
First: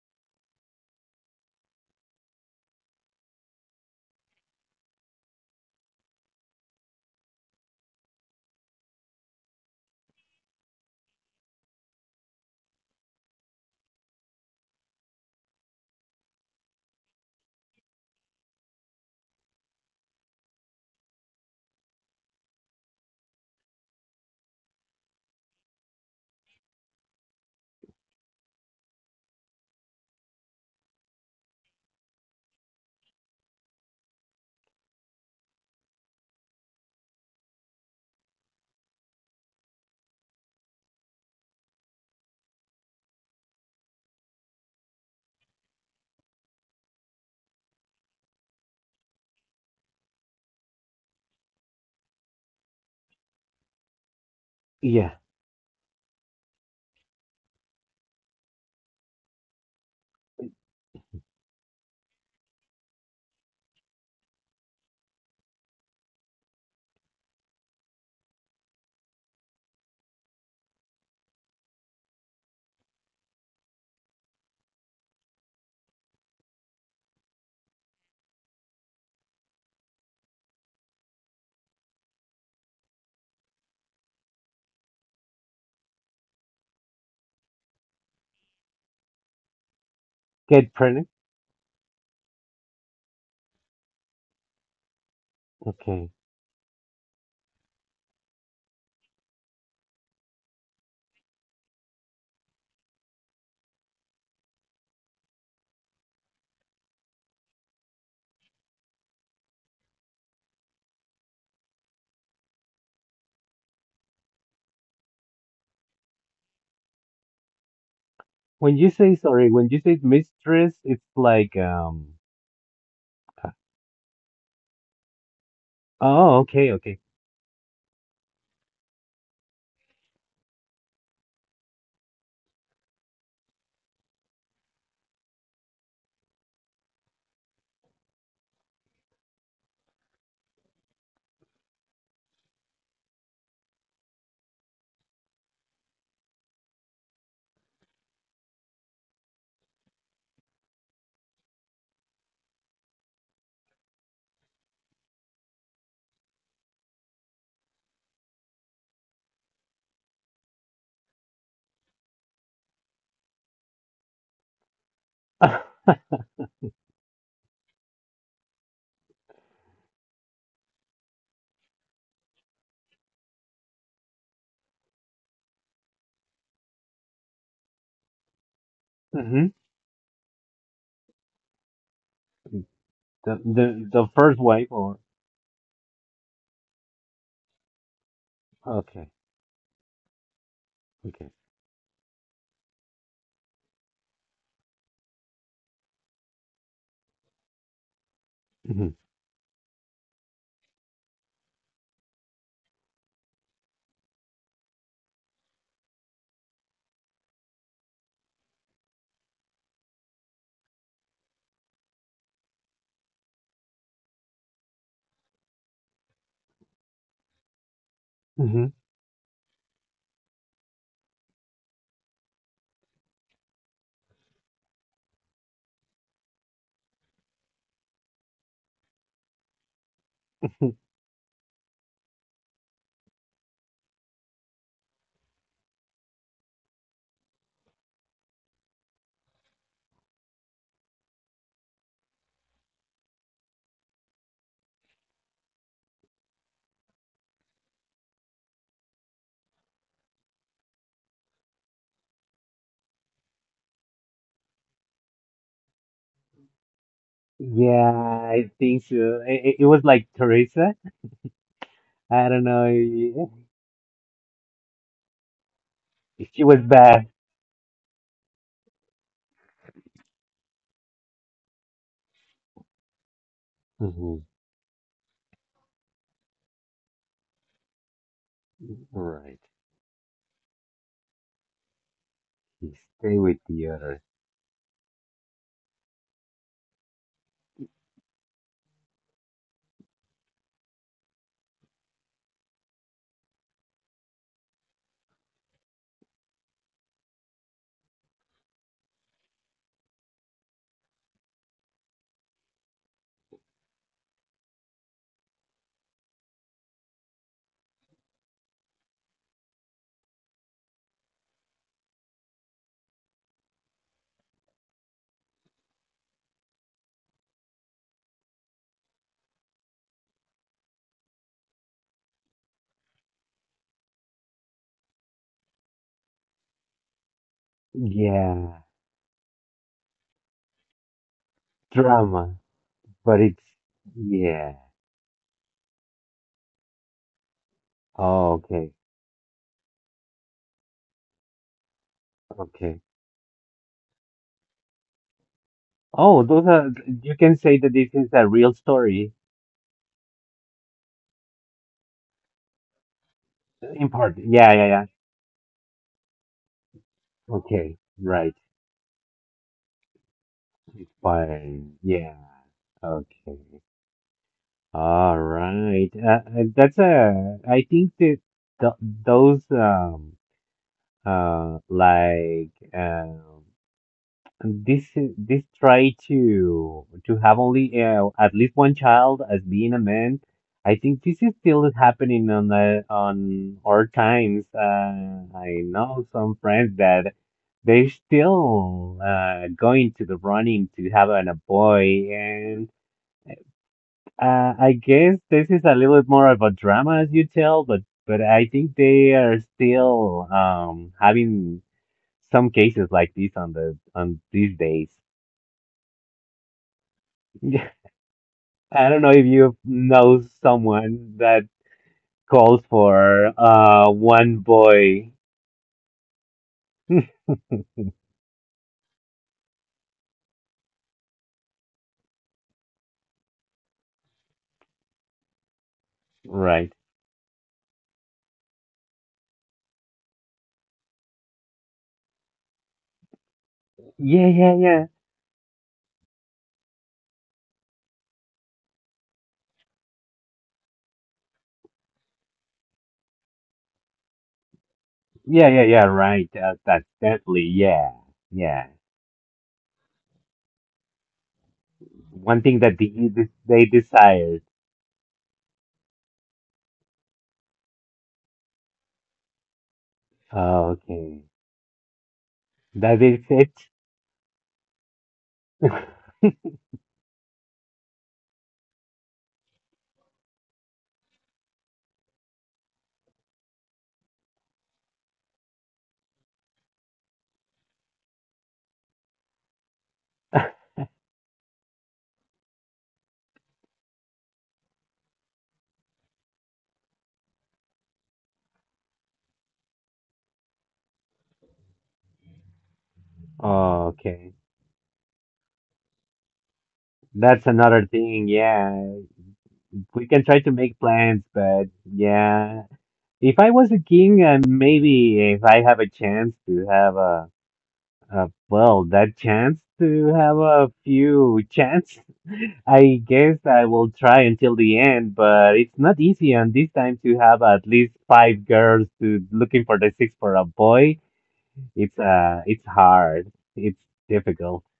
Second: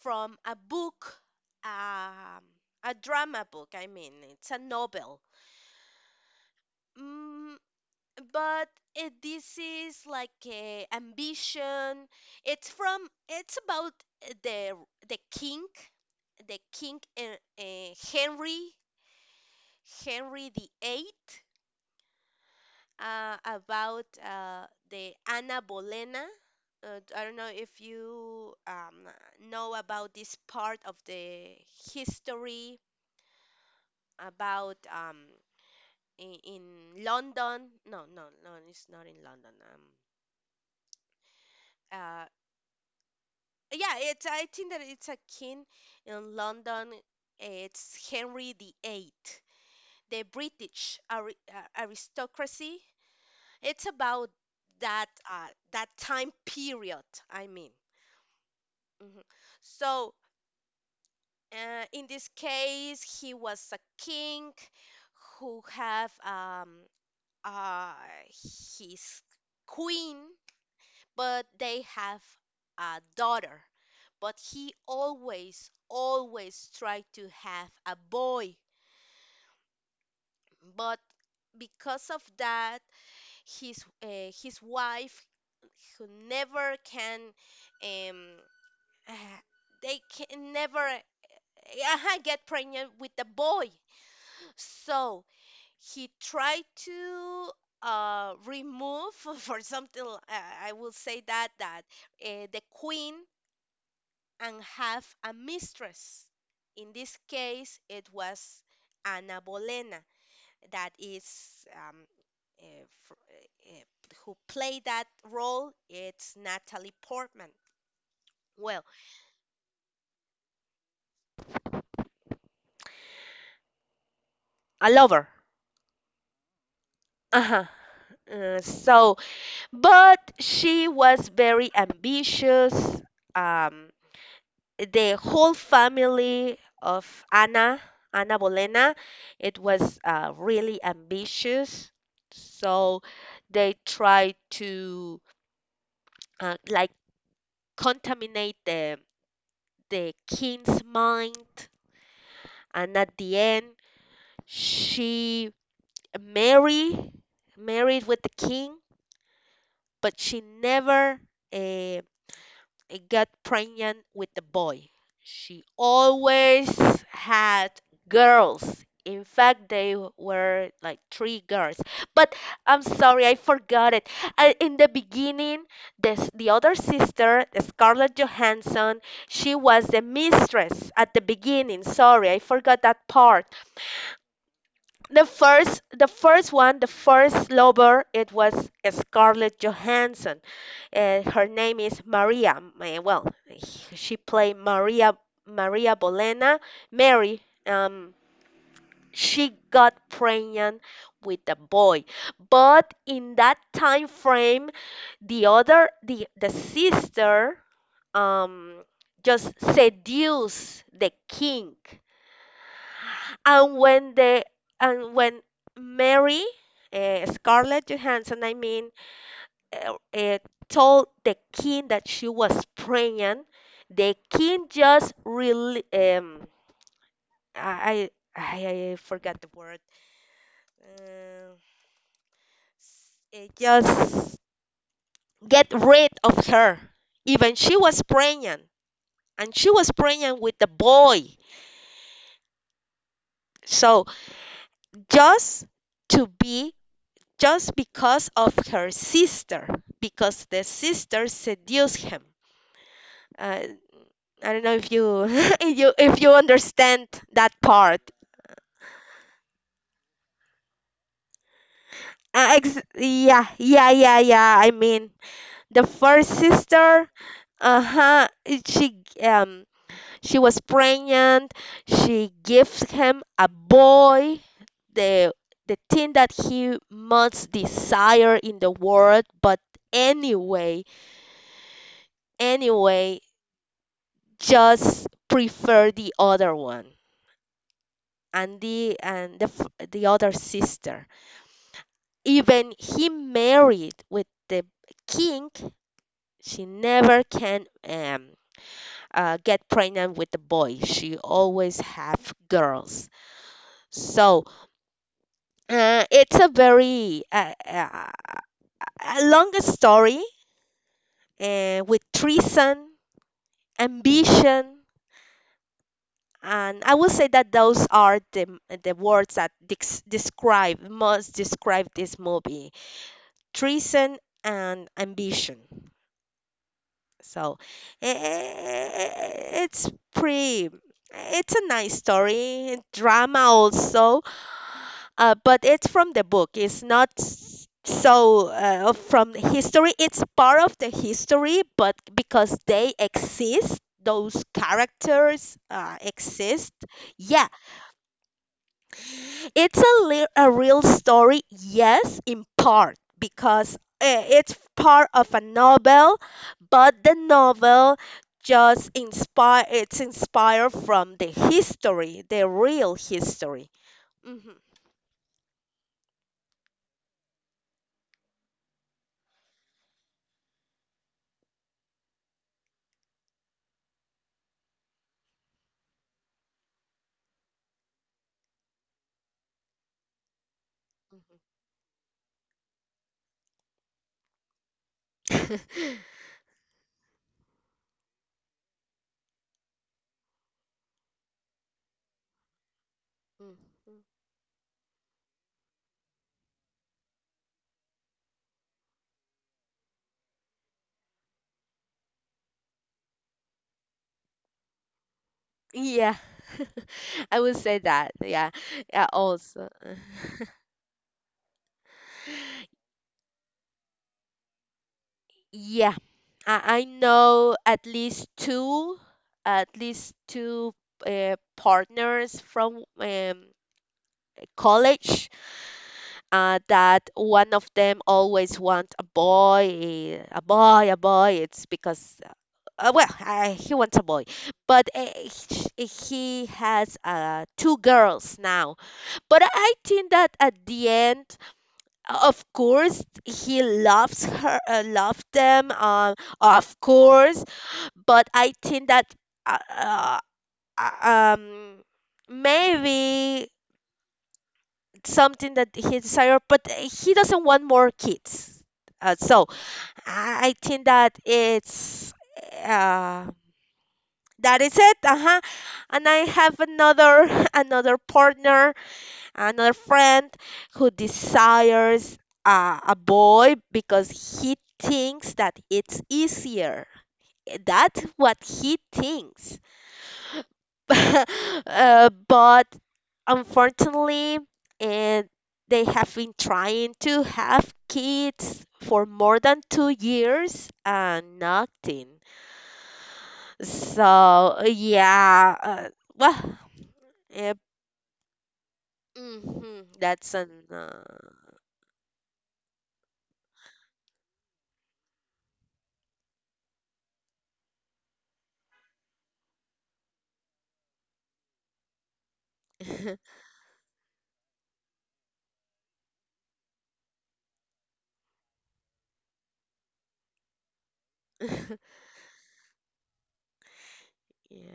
B: from a book, um, a drama book. I mean, it's a novel. Mm, but this is like a ambition. It's about uh, the the king, the king Henry, Henry the Eighth, about the Anna Bolena. I don't know if you know about this part of the history about in London. No, no, no, it's not in London. Uh, Yeah, it's I think that it's a king in London. It's Henry the Eighth, the British aristocracy. It's about that
A: yeah.
B: that time period. I mean, Mhm. So in this case, he was a king who have uh, his queen, but they have a daughter. But he always, always tried to have a boy. But because of that, his wife, who never can, um, uh, they can
A: Get
B: never
A: pregnant?
B: get pregnant with the boy. So he
A: Okay.
B: tried to remove [laughs] for something I will say that the queen, and have a mistress. In this case, it was Ana Bolena, that is eh, fr- eh, eh, who played that role. It's Natalie Portman.
A: When
B: Well,
A: you say sorry, when you say mistress, it's like.
B: a lover.
A: Oh, okay, okay.
B: Uh-huh. So, but she was very ambitious. Um, the whole family of Ana, Ana Bolena, it was really ambitious. So they tried to like contaminate the king's mind, and at the end, she married married with the king, but she never uh, I got pregnant with the boy. She
A: [laughs]
B: always had girls. In fact, they were like three girls. But I'm sorry, I forgot it. I, in the beginning, the other sister, Scarlett Johansson,
A: Mm-hmm.
B: she was the mistress at the beginning. Sorry, I forgot that
A: The
B: part.
A: the the first wife or
B: The first one, the first lover, it was
A: okay,
B: Scarlett Johansson.
A: okay.
B: Her name is Maria. Uh, well, she played Maria, Maria Bolena, Mary.
A: Hmm.
B: She got pregnant with a boy, but in that time frame, the sister um just seduced the king, and when the and when Mary, Scarlett Johansson, I
A: Hmm.
B: mean, uh, uh, told the king that she was pregnant, the king just really I I forgot the word.
A: [laughs]
B: Uh, it just get rid of her. Even she was pregnant, and she was pregnant with the boy. So, just to be, just because of her sister, because the sister seduced him. Uh, I don't know if you [laughs] if you understand that
A: Yeah,
B: part.
A: I think so. It was like Teresa. I don't know. [laughs]
B: Yeah, yeah, yeah, yeah. I mean, the
A: If
B: first
A: she was bad.
B: sister, uh-huh, she was pregnant. She gives him a
A: Mhm.
B: boy, the the thing that he most desire in the world,
A: Right,
B: but anyway,
A: he stay
B: anyway,
A: with the others.
B: just prefer the other one, and the other sister. Even he married with the king, she never can get pregnant with the boy. She always have girls. So it's a very a long story with treason, ambition, and I will say that those are the words that describe this movie: treason and ambition. So i-
A: Yeah,
B: i- it's pretty. It's a nice
A: drama,
B: story,
A: but it's
B: drama also,
A: yeah.
B: but it's from the book. It's not
A: Oh,
B: so,
A: okay,
B: from history. It's part of the history, but because
A: okay.
B: they exist, those characters
A: Oh, those are
B: exist.
A: you can
B: Yeah,
A: say that this is a real story
B: it's a real story, yes, in part, because
A: in part. Yeah,
B: it's
A: yeah, yeah.
B: part of a novel, but the
A: Okay,
B: novel
A: right.
B: just inspire it's inspired
A: It's
B: from the
A: fine. Yeah.
B: history, the real
A: Okay.
B: history. Hmm.
A: All right. That's a. I think that th those like this try to have only at least one child as being a man. I think this is still happening on our times. I know
B: [laughs]
A: some friends that they're still going to the running to have a boy, and
B: Mm. Mm.
A: I guess this is a little bit more of a drama, as you tell, but I think they are still having some cases like this on these days.
B: Yeah, [laughs] I would say
A: [laughs]
B: that. Yeah.
A: I don't know
B: Yeah,
A: if you
B: also. [laughs]
A: know someone that calls for one boy.
B: Yeah, I
A: [laughs]
B: know at least two partners from college.
A: Right.
B: That one of them always want a boy, a boy, a boy. It's because he wants a
A: Yeah,
B: boy,
A: yeah, yeah.
B: but he has two girls now. But I think that at the end. Of course, he loves her, love
A: Yeah, yeah,
B: them.
A: yeah, right. Uh,
B: Of
A: that's definitely,
B: course,
A: yeah.
B: but I
A: Yeah.
B: think that uh, uh, uh, um
A: One thing that
B: maybe
A: they desired.
B: something that he desire, but he doesn't want more kids. So I
A: Oh,
B: think
A: okay.
B: that it's
A: That is
B: uh,
A: it.
B: that is it. Uh huh.
A: [laughs]
B: And I have another [laughs] another partner, another friend who desires a boy because he thinks that it's easier. That's what he thinks. [laughs] But unfortunately, and they have been trying to have kids for more than 2 years and nothing.
A: Oh, okay.
B: So yeah, well,
A: That's
B: eh,
A: another thing. Yeah.
B: mhm,
A: We can
B: that's
A: try to
B: an
A: make plans, but yeah. If I was a king and maybe if I have a chance to have a well, that chance to have a few chance, [laughs] I guess I will try until the end, but it's not easy. And this time to have at least five girls to looking for the six for a boy, it's
B: [laughs]
A: uh, it's hard. It's difficult.
B: yeah.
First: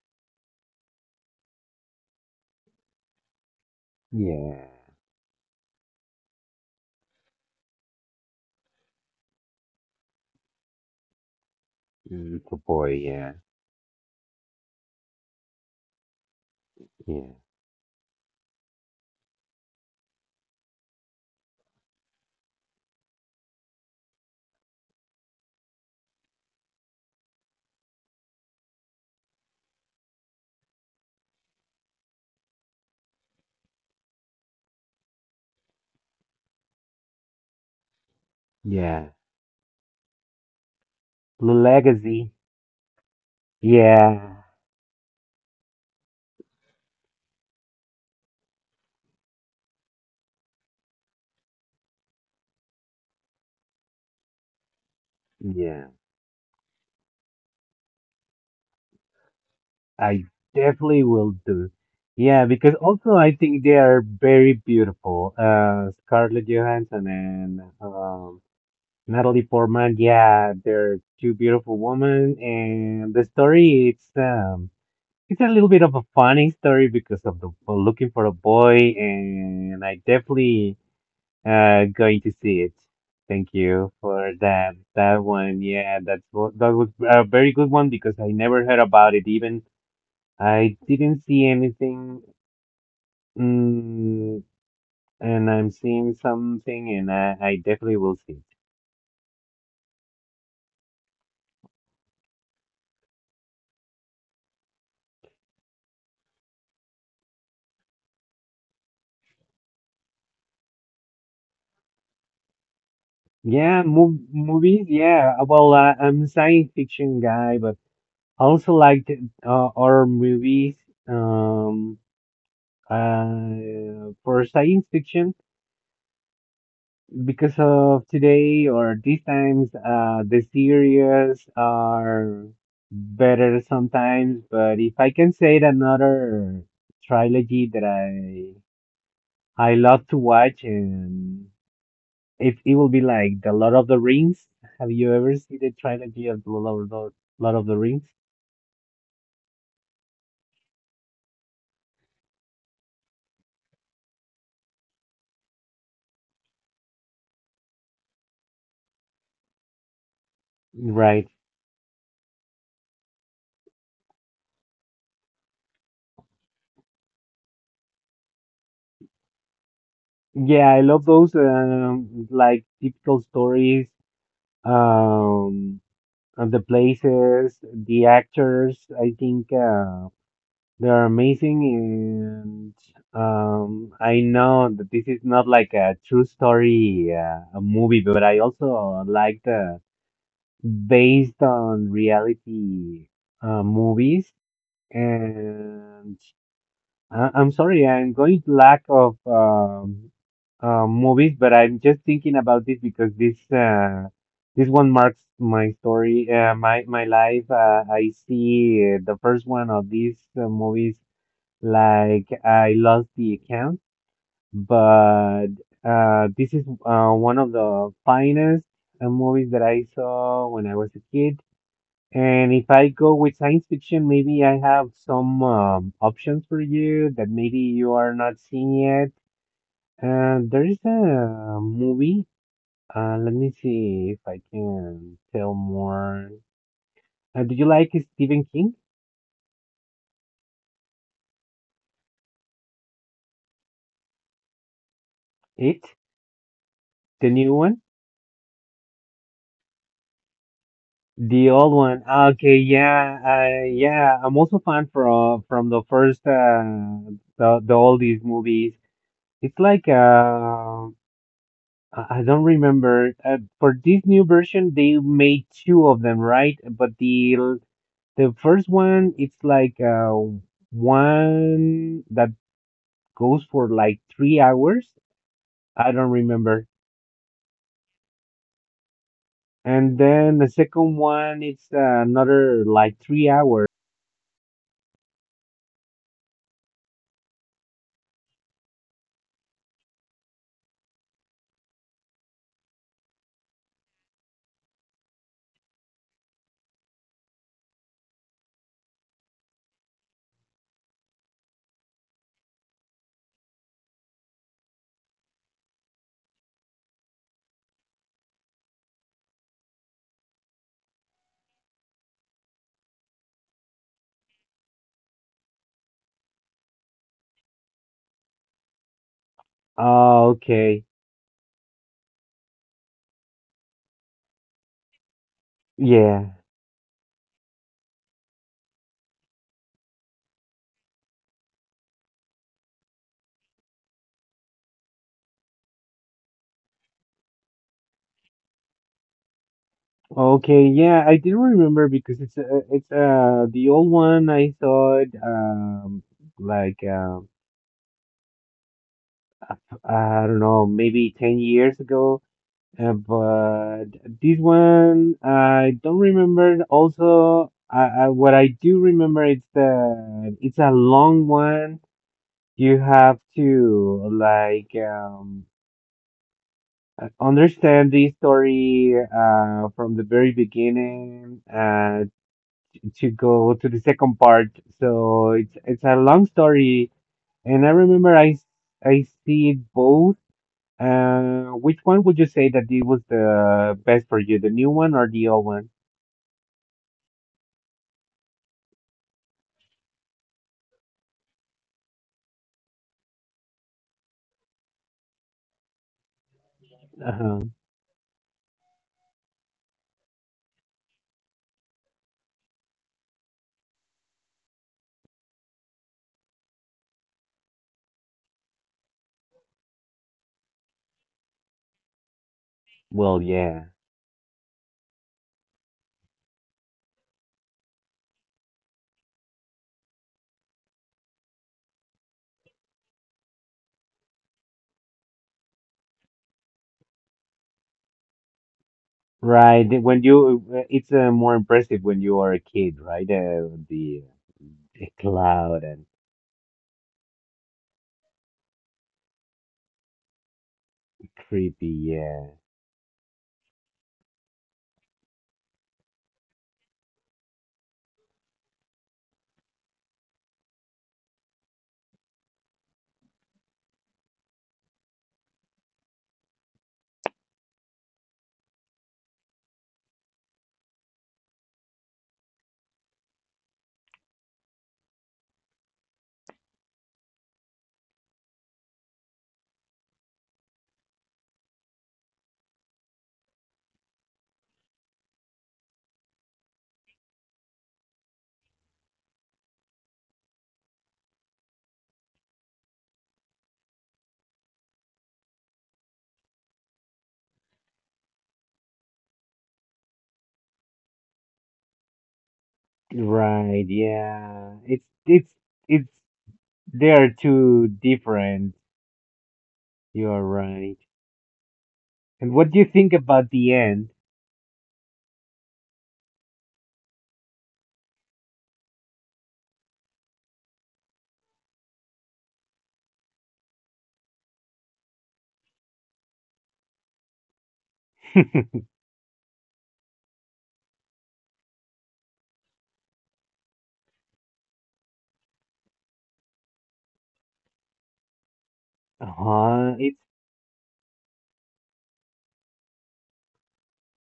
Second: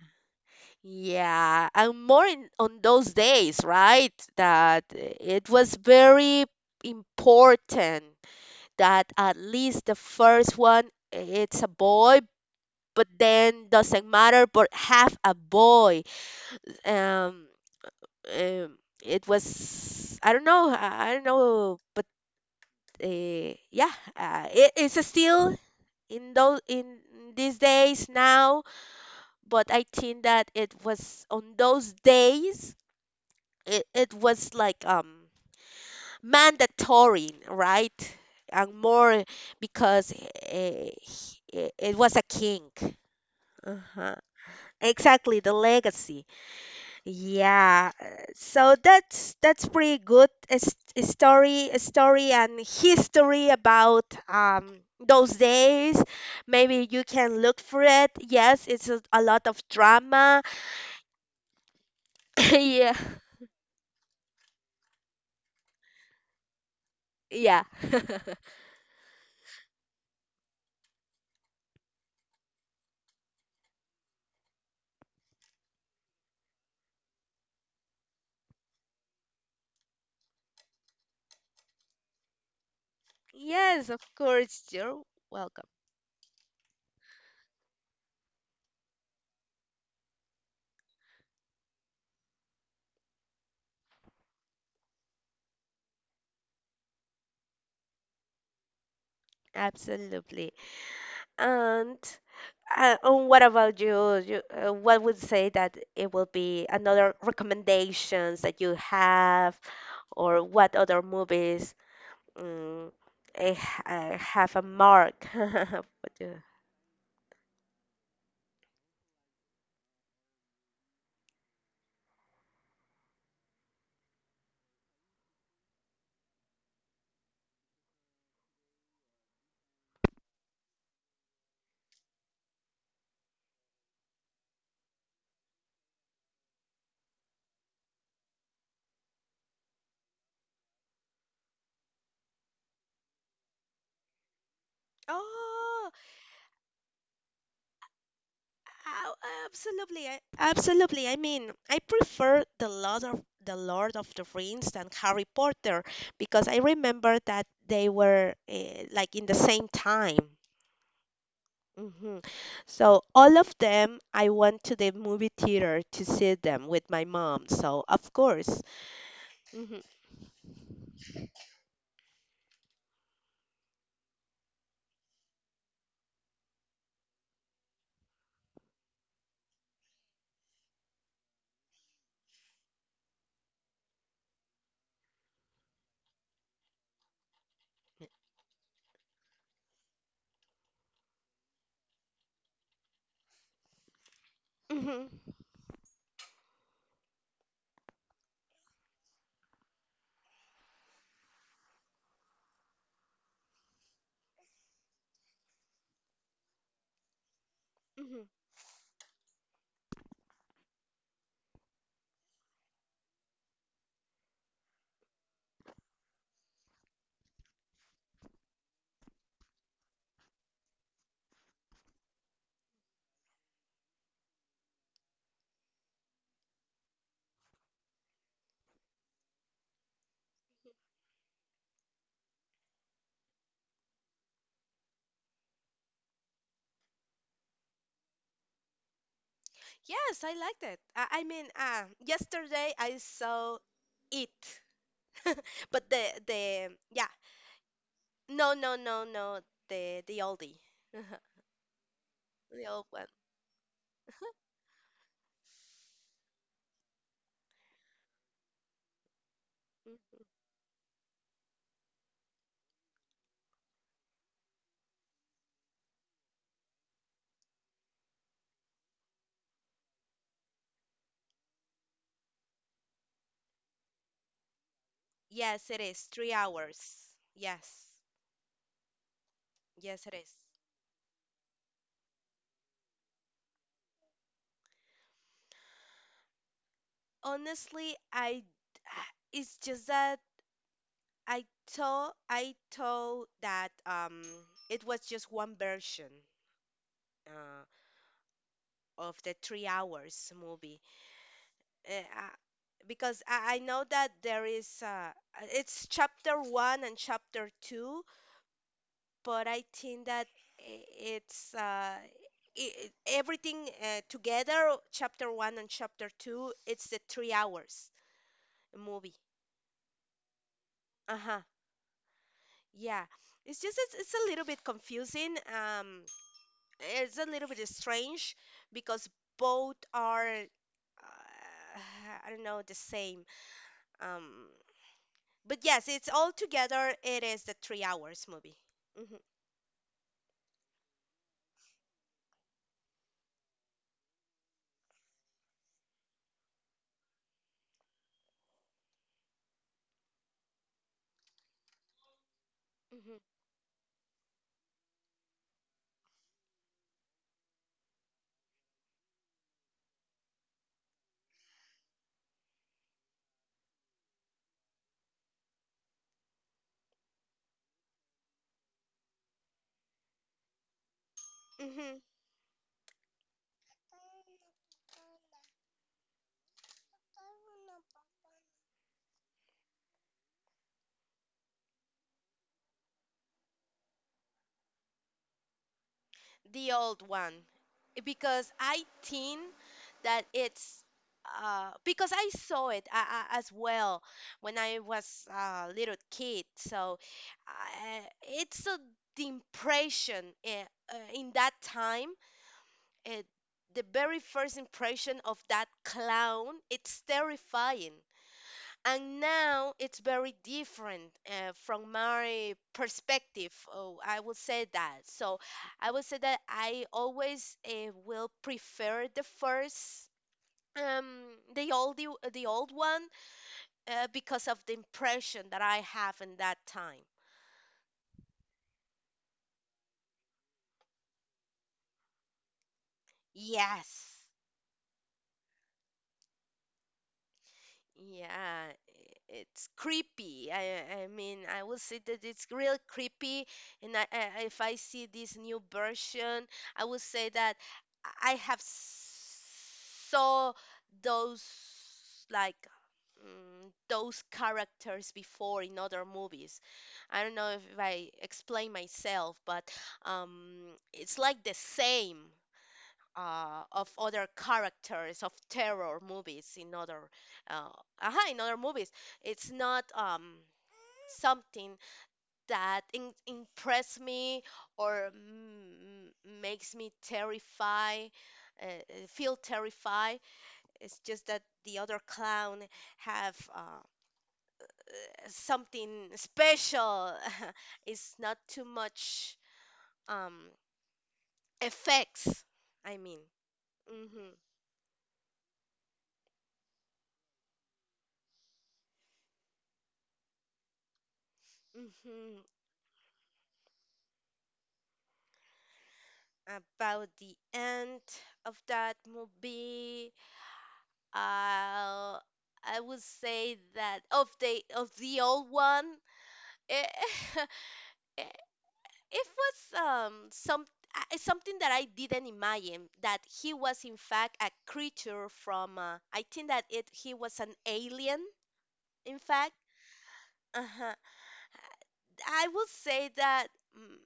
B: Yeah, and more in on those days, right?
A: Yeah,
B: That it was very important that at least the first one it's a boy,
A: mm, for boy.
B: but
A: Yeah,
B: then doesn't matter, but have a boy.
A: yeah,
B: Um, um it was I don't know, but yeah, it's still in these days now, but I think that it was on those days it was like mandatory, right? And
A: yeah.
B: more because eh,
A: Blue
B: he- it was a
A: Legacy.
B: king. Uh-huh.
A: Yeah,
B: Exactly, the legacy. Yeah. So that's pretty good a story and history about those
A: yeah.
B: days. Maybe you can look for it. Yes, it's a lot of
A: I
B: drama.
A: definitely will do. Yeah, because
B: [laughs] yeah.
A: also I think they are very beautiful. Scarlett Johansson
B: Yeah.
A: and
B: [laughs]
A: Natalie Portman. Yeah, they're two beautiful women, and the story it's a little bit of a funny story because of the for looking for a boy, and I definitely going to see it. Thank
B: yes,
A: you
B: of
A: for
B: course.
A: that
B: You're
A: that one.
B: welcome.
A: Yeah, that was a very good one because I never heard about it even. I didn't see anything, mm, and I'm seeing something, and I definitely will see it.
B: Absolutely. And and what about you? You what would say that it will be another recommendations that you have, or what other movies um,
A: Yeah, mov
B: have a
A: movies.
B: mark? [laughs]
A: Yeah, well,
B: What
A: I'm a
B: you-
A: science fiction guy, but I also liked horror movies. Um, for science fiction, because of today or these times, the series are better sometimes. But if I can say it, another trilogy that I love to watch, and it will be like the Lord of the Rings. Have you ever seen the
B: Oh,
A: trilogy of Lord of the Rings?
B: absolutely. Absolutely. I mean, I prefer the Lord of the Rings than Harry Potter because I remember that they were like in the same time.
A: Right.
B: Hmm. So all of them, I went to the movie theater to see them with my mom. So of course. Hmm.
A: Yeah, I love those like typical stories, um and the places, the actors. I think they're amazing and I know that this is not like a true story a movie, but I also like the based on reality movies.
B: Hmm.
A: And I'm sorry, I'm going lack of movies, but I'm just thinking about this because this one marks my story, my life. I
B: Hmm.
A: see the first one of these movies like I lost the account, but this is one of the finest movies that I saw when I was a kid. And if I go with science fiction, maybe I have some options for you that maybe you are not seeing yet. There is a movie. Let me see if I can tell more. Do you like Stephen King?
B: Yes, I liked it. I mean, yesterday I saw it, [laughs]
A: It?
B: but the yeah,
A: The new one?
B: no, no, no, no, the oldie, [laughs]
A: The old one? Ah, okay,
B: the old one.
A: yeah, yeah. I'm also fan from the first the oldies movies. It's like
B: Mm.
A: I don't remember. For this new version, they made two of them, right? But the first one, it's like one that goes for like 3 hours.
B: Yes, it
A: I
B: is
A: don't
B: three
A: remember.
B: hours. Yes,
A: And
B: yes, it is.
A: then the second one, it's another like 3 hours.
B: Honestly, I [sighs] it's just that. I I told that it was just one version uh, of the 3 hours movie uh, I- because I know that there is it's chapter one and chapter two, but I think that i- it's I everything together, chapter one and chapter two, it's the 3 hours movie.
A: Oh, okay.
B: Uh-huh. Yeah. It's just it's a little bit confusing.
A: Yeah.
B: It's a little bit strange because both are I don't know the same. Um, but yes, it's all together. It is the 3 hours movie. Hmm.
A: Okay. Yeah, I didn't remember because it's the old one I saw it like I don't know, maybe 10 years ago. Uh,
B: Hmm.
A: but this one, I don't remember. Also, what I do remember is that it's a long one. You have to like understand the story from the very beginning
B: Hmm.
A: to go to the second part. So it's a long story, and I remember I see it both. Which one would you say that it was the best for you, the new one or the old one?
B: The old one, because I think that it's. Because I saw it as well when I was a little kid, so
A: Uh-huh.
B: uh, it's a, the impression in that time uh, the very first impression of that clown it's terrifying and now it's very different from my
A: Well,
B: perspective.
A: yeah,
B: Oh, I will say that so I will say that I always will prefer the first um the old the old one because of the impression that I have in that time.
A: right. It's more impressive when you are a kid, right? Uh, the,
B: Yes.
A: the cloud and
B: Yeah, it's creepy. I mean, I
A: creepy,
B: will say that
A: yeah.
B: it's real creepy, and I if I see this new version, I will say that I have saw those like those characters before in other movies. I don't know if I explain myself, but it's like the same of other characters of terror movies in other uh, aha, in other movies. It's not something that impress me or makes me terrified, feel terrified. It's just that the other clown have something special. [laughs] it's not too much um, effects. I mean.
A: Right,
B: Hmm.
A: yeah. It's they are two different. You're right. And
B: Hmm.
A: what do you think about the end? [laughs]
B: About the end of that movie. Uh, I would say that of the old one, it, [laughs] it it was some something that I didn't imagine that he was in fact a creature from I think that it he was an alien in fact.
A: Uh-huh. It's
B: Uh-huh. I would say that mm,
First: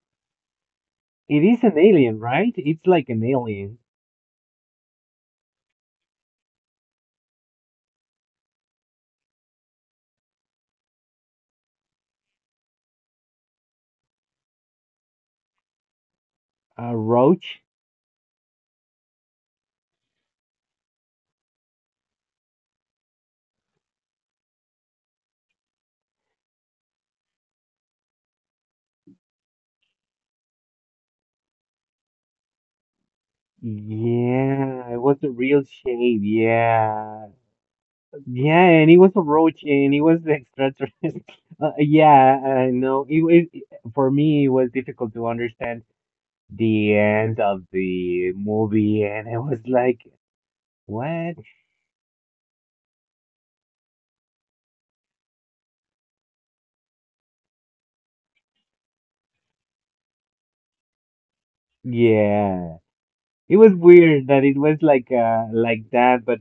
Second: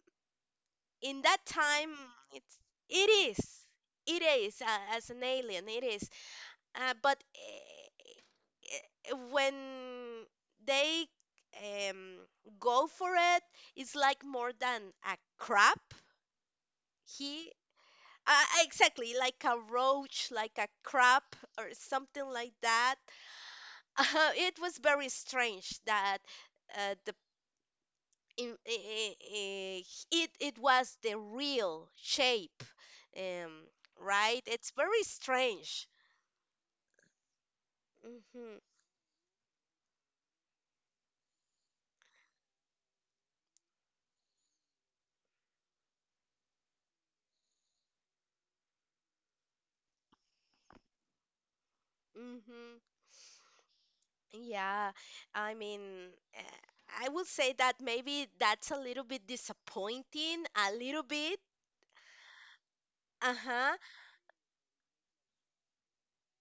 B: in that
A: it is an
B: time
A: alien, right?
B: it's
A: It's like
B: it
A: an
B: is
A: alien.
B: it is as an alien it is. But eh, when they um, go for it, it's like more than a crab.
A: A
B: He
A: roach?
B: exactly like a roach, like a crab, or something like that. [laughs] It was very strange that the in, eh, eh, eh, it was the real shape, um, right? It's
A: Yeah, it
B: very
A: was the real
B: strange.
A: shade. Yeah.
B: Hmm.
A: Yeah, and he was a roach and he was the extraterrestrial. [laughs] Yeah, I know. For me, it was difficult to understand the end of the movie, and it was like, what?
B: Hmm. Yeah, I mean, I would say that maybe that's a little bit disappointing, a little bit.
A: Yeah. It was
B: Uh-huh.
A: weird that it was like that, but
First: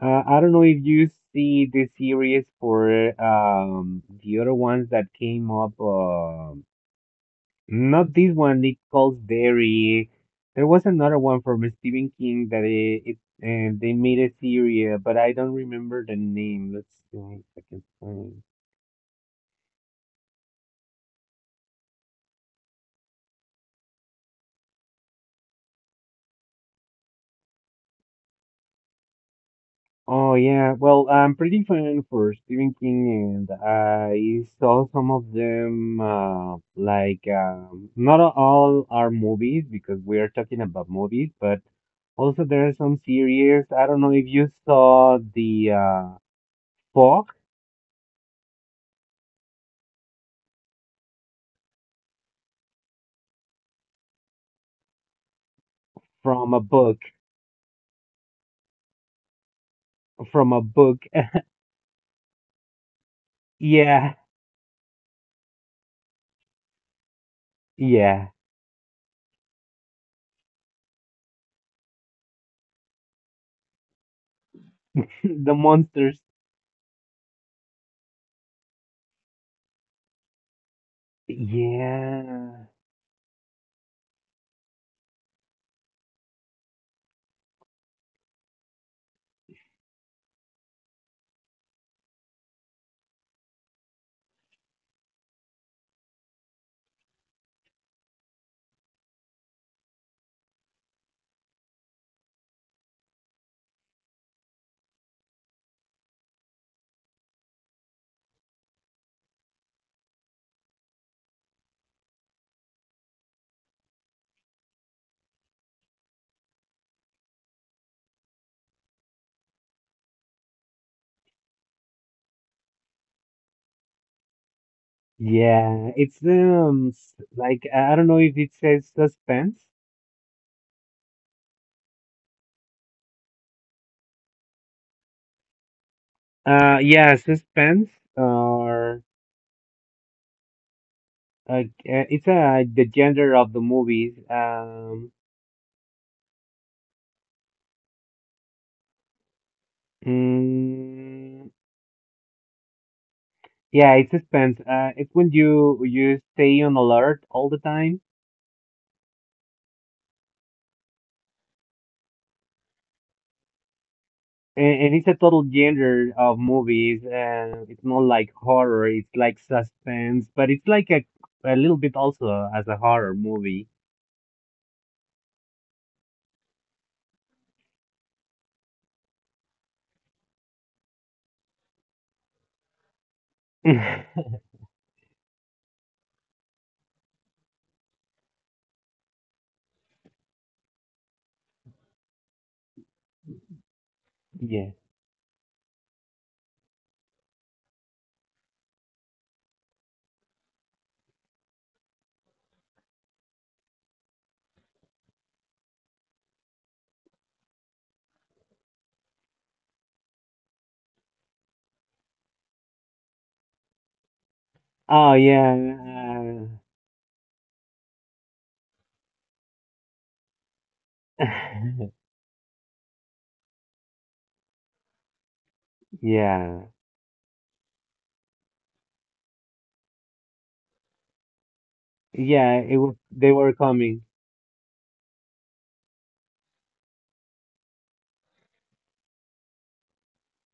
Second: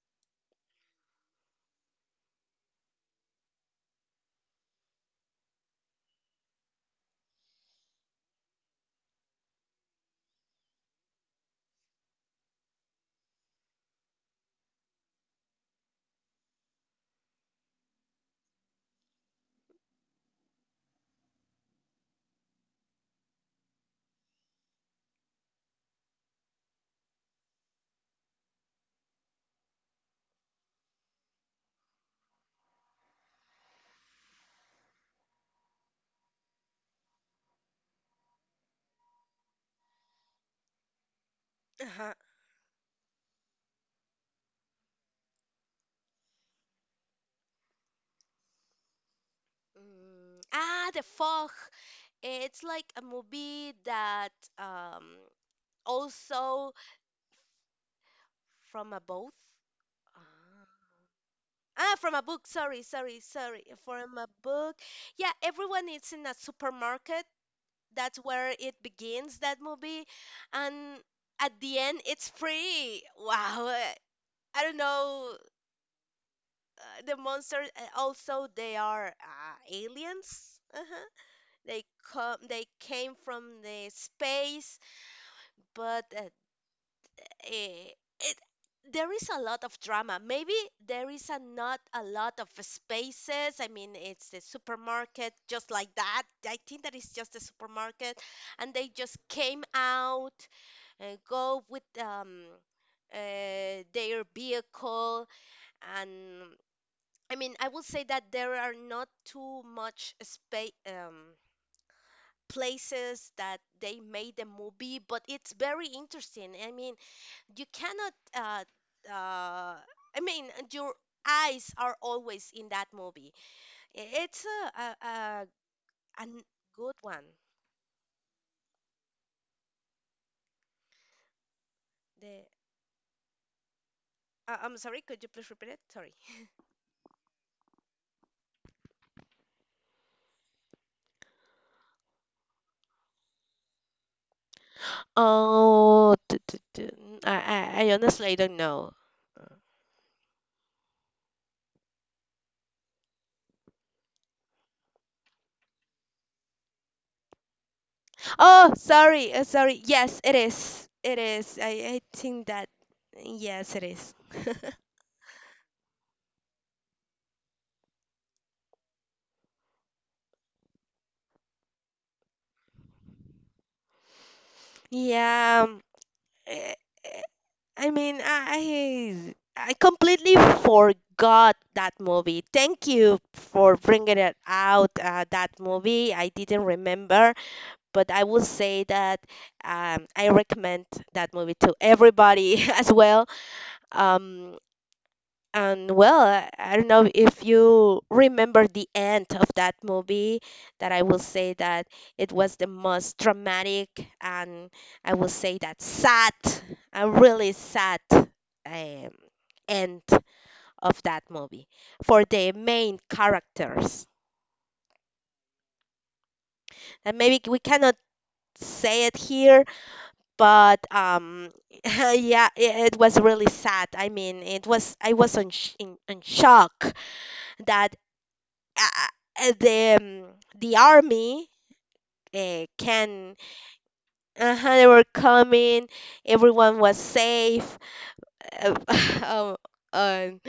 A: I don't know if you see the series for the other ones that came up. Not this one, it calls Berry. There was another one from Stephen King that it and they made a series, but I don't remember the name. Let's see if I can find. Oh yeah, well, I'm pretty fan for Stephen King, and I saw some of them. Like, not all are movies because we are talking about movies, but
B: Uh-huh.
A: also there are some series. I don't know if you saw the Fog
B: Mm, ah, The Fog. It's like a movie that um
A: from a
B: also
A: book.
B: from a both.
A: From a
B: Ah.
A: book. [laughs]
B: Ah, from a book. Sorry, sorry, sorry.
A: Yeah,
B: From a book. Yeah, everyone is in a supermarket. That's
A: yeah.
B: where it begins, that movie. And at the end, it's free. Wow. I don't
A: [laughs]
B: know
A: The monsters.
B: the monsters. Also, they are aliens. They come.
A: Yeah,
B: They came from the space, but eh, it, there is a lot of drama. Maybe there is a not a lot of spaces. I mean, it's a supermarket just like that. I think that is just a supermarket, and they just came out and go with their vehicle and I mean, I will say that there are not too much space places that they made the movie, but it's very interesting. I mean, you cannot. Uh, I mean, your eyes are always in that movie. It's a a, a,
A: yeah. It's
B: a n- good one.
A: like I don't know if it says suspense.
B: The I'm sorry. Could you please repeat it? Sorry.
A: Yeah, suspense or uh, it's like the gender of the movies.
B: Oh, I, I honestly don't know.
A: Mm, yeah, it's suspense. It's when you stay on alert all the time.
B: Oh, sorry, sorry. Yes, it is. It is. I think that yes, it is.
A: And it's a total genre of movies, and it's not like horror, it's like suspense, but it's like a little bit also as a horror movie.
B: Yeah. Eh, eh, I mean, I completely forgot that movie. Thank you for bringing
A: [laughs]
B: it out. That movie I didn't remember, but I will say that I recommend that movie to everybody [laughs] as well. Um,
A: Yeah.
B: And well, I don't know if you remember the end of that movie, that I will say that it was the most dramatic and I will say that sad, a really sad um, end of that movie for the main characters.
A: Oh yeah.
B: And maybe we cannot say it here, but [laughs]
A: Uh,
B: yeah, it was really sad. I mean, it was I was on
A: [laughs]
B: in
A: yeah.
B: shock that uh, the army
A: Yeah, it was they
B: can,
A: were coming.
B: uh-huh, they were coming. Everyone was safe, uh, [laughs] um, um,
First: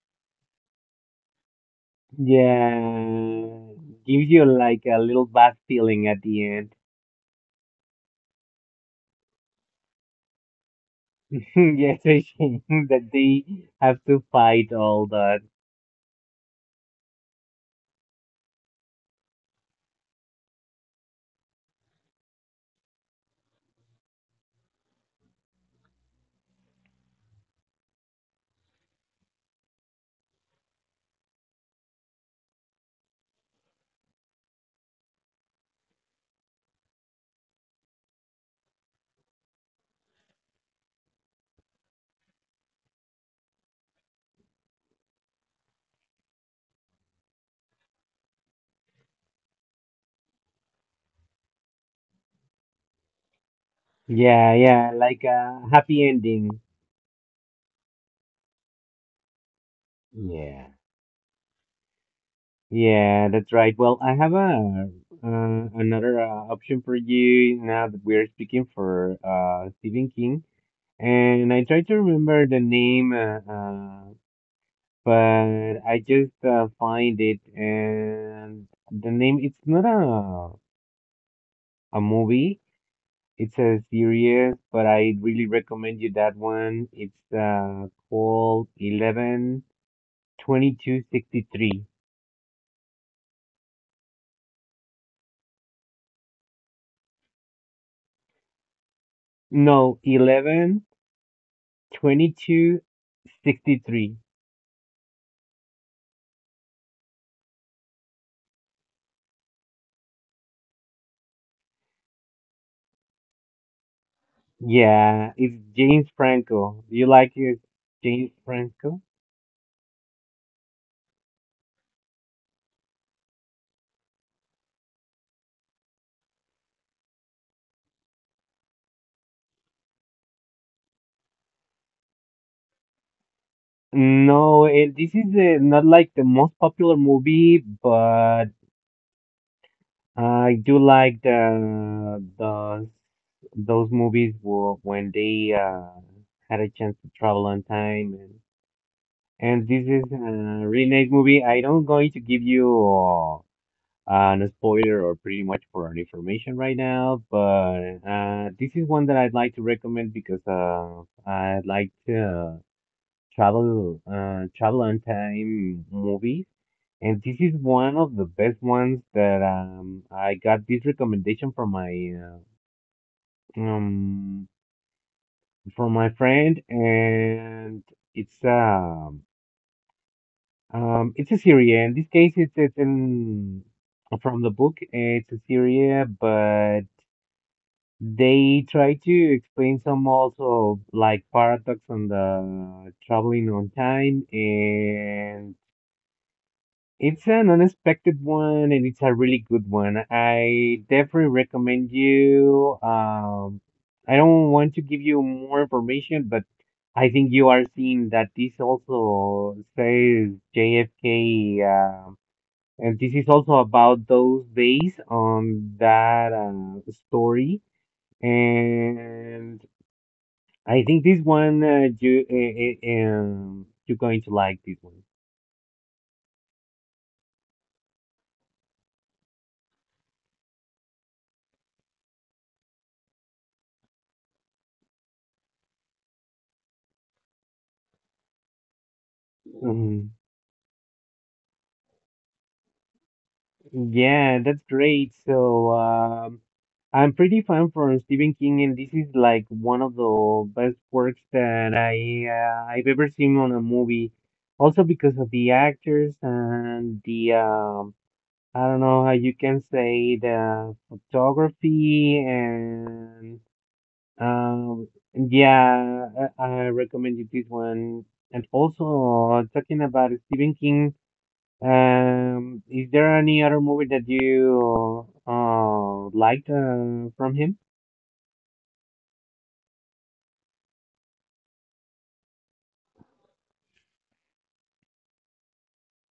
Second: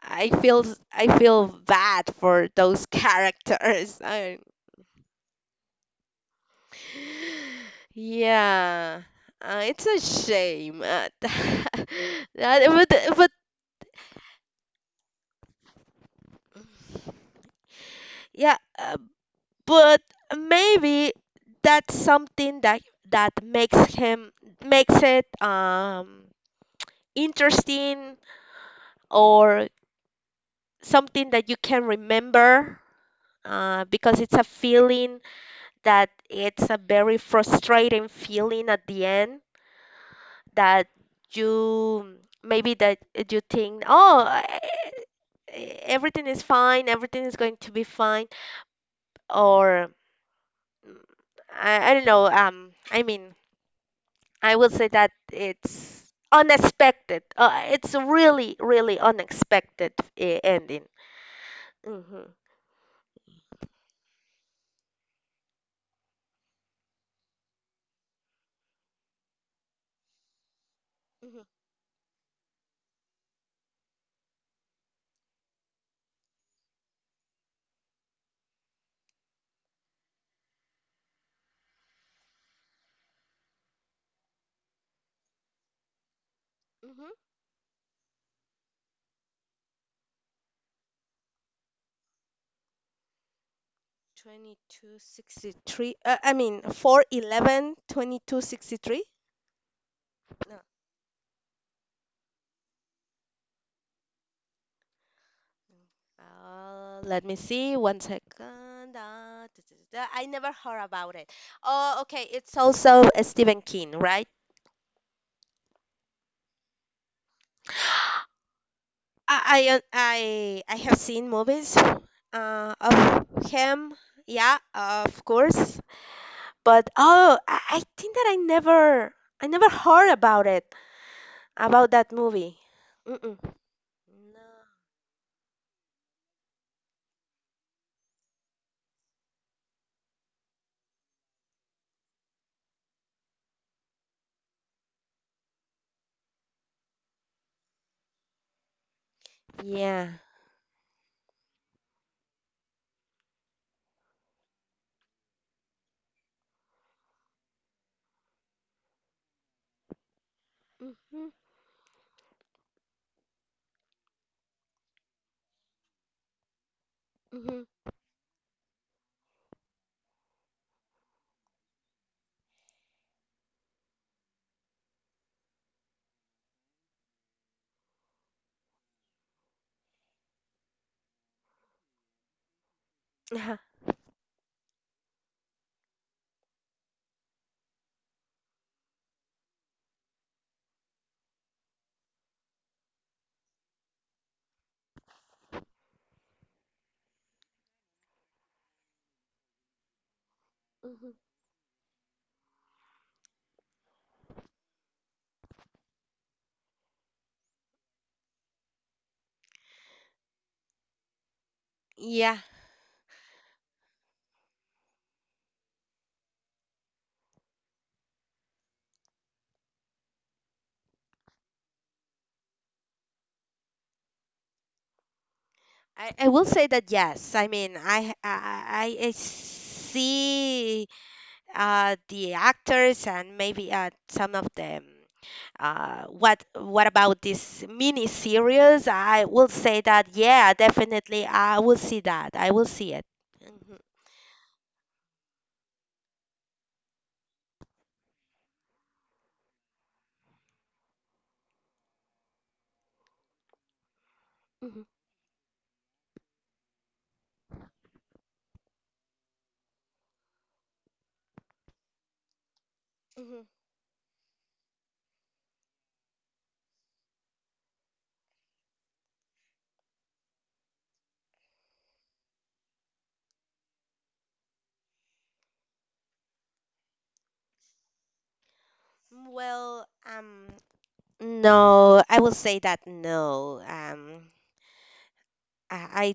B: I feel bad for those [laughs]
A: Yeah.
B: characters.
A: Gives
B: I,
A: you like a little bad feeling at the end.
B: yeah it's a shame [laughs]
A: [laughs]
B: that-
A: Yes, I think
B: but,
A: that
B: but
A: they have to fight all that.
B: yeah but maybe that's something that makes him makes it interesting or something that you can remember because it's a feeling that it's a very frustrating feeling at the end that you maybe that you think oh everything is fine everything is going to be fine or mm, I don't know I mean I
A: Yeah,
B: will say
A: yeah,
B: that
A: like a
B: it's
A: happy ending.
B: unexpected it's really really unexpected
A: Yeah.
B: ending. Hmm.
A: Yeah, that's right. Well, I have a another option for you now that we're speaking for Stephen King, and I try to remember the name, but I just find it, and the name it's not a movie, it's a series, but I really recommend you that one.
B: Hmm.
A: It's called 11/22/63.
B: 2263, I mean 4 11/22/63.
A: No, 11. 22, 63.
B: No. Let me see one second, da, da, da, da. I never heard about it. Oh, okay, it's also a Stephen King, right?
A: Yeah, it's James Franco. Do you like it, James Franco?
B: I have seen movies of him. Yeah, of course, but oh, I think that I never heard about that movie. Mm-mm. No.
A: No, it, this is not like the most popular movie, but I do like the those movies were when they had a chance to travel on time and this is
B: Yeah.
A: a really nice movie. I don't going to give you no spoiler or pretty much for our information right now, but this is one that I'd like to recommend because
B: Hmm.
A: I'd like to travel on time movies, and this is
B: Mhm.
A: one of the best ones that I got this recommendation um from my friend, and it's um it's a series. In this case, it's
B: Yeah.
A: in from the book. It's a series, but they try to explain some also like paradox on the traveling on time, and it's an unexpected one, and it's a really good one. I
B: Mhm.
A: definitely recommend you. I don't want to give you more information, but I think you are seeing that this also says JFK,
B: Yeah,
A: and this is also about those days on that story. And I think this one you're going to like this one.
B: I will say that yes. I mean, I see the actors and maybe some of them. What about this mini series? I will say that
A: Um,
B: yeah, definitely I will see that. I will see it. Mhm.
A: yeah, that's great. So I'm pretty fan from Stephen King, and this is like one of the best works that I've ever seen on a movie.
B: Mhm.
A: Also because of the actors and the I don't know how you can say the photography and
B: Mhm.
A: Um, yeah, I recommend you this one. And also, talking about Stephen King, is there any other movie that you liked from him?
B: Well, no, I will say that no. I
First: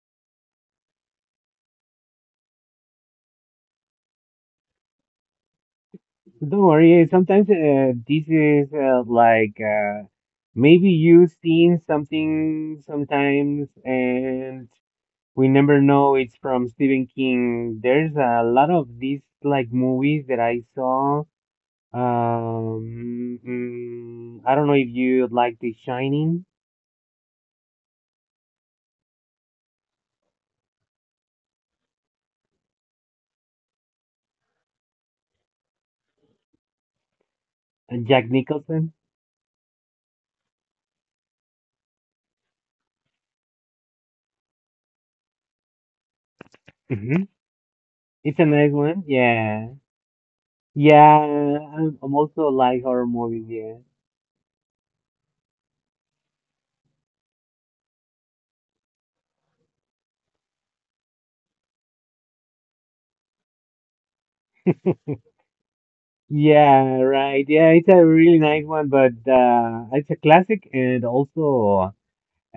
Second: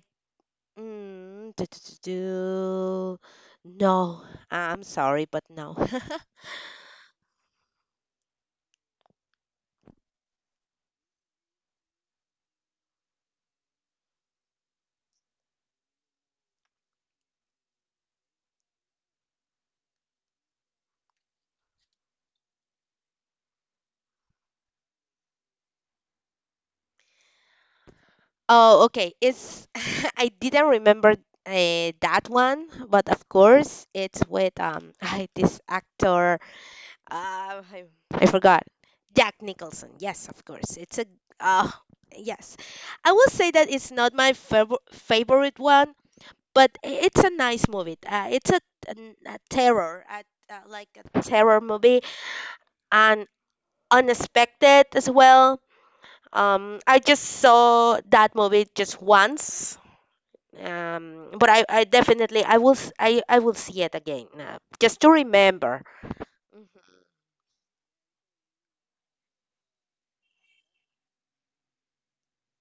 B: Mm, do, do, do, do. No, I'm sorry, but no. [laughs]
A: Don't worry. Sometimes this is maybe you seen something sometimes, and we never know it's from Stephen King. There's a lot of these like movies that I saw. I don't know if you like The Shining,
B: Oh, okay. It's [laughs] I didn't remember that one, but of course it's with [laughs] I, this actor. I, I
A: Jack
B: forgot.
A: Nicholson.
B: Jack Nicholson. Yes, of course. It's a uh yes. I will say that it's not my favorite one, but it's
A: Hmm
B: a nice movie.
A: It's a
B: It's
A: nice one.
B: a
A: Yeah.
B: terror, a, like a
A: Yeah,
B: terror movie,
A: I'm also like horror
B: and.
A: movies, yeah.
B: Unexpected as well. I just saw that movie just once, but I definitely I will see it again just to remember. Mm-hmm.
A: Yeah, right. Yeah, it's a really nice one, but it's a classic and also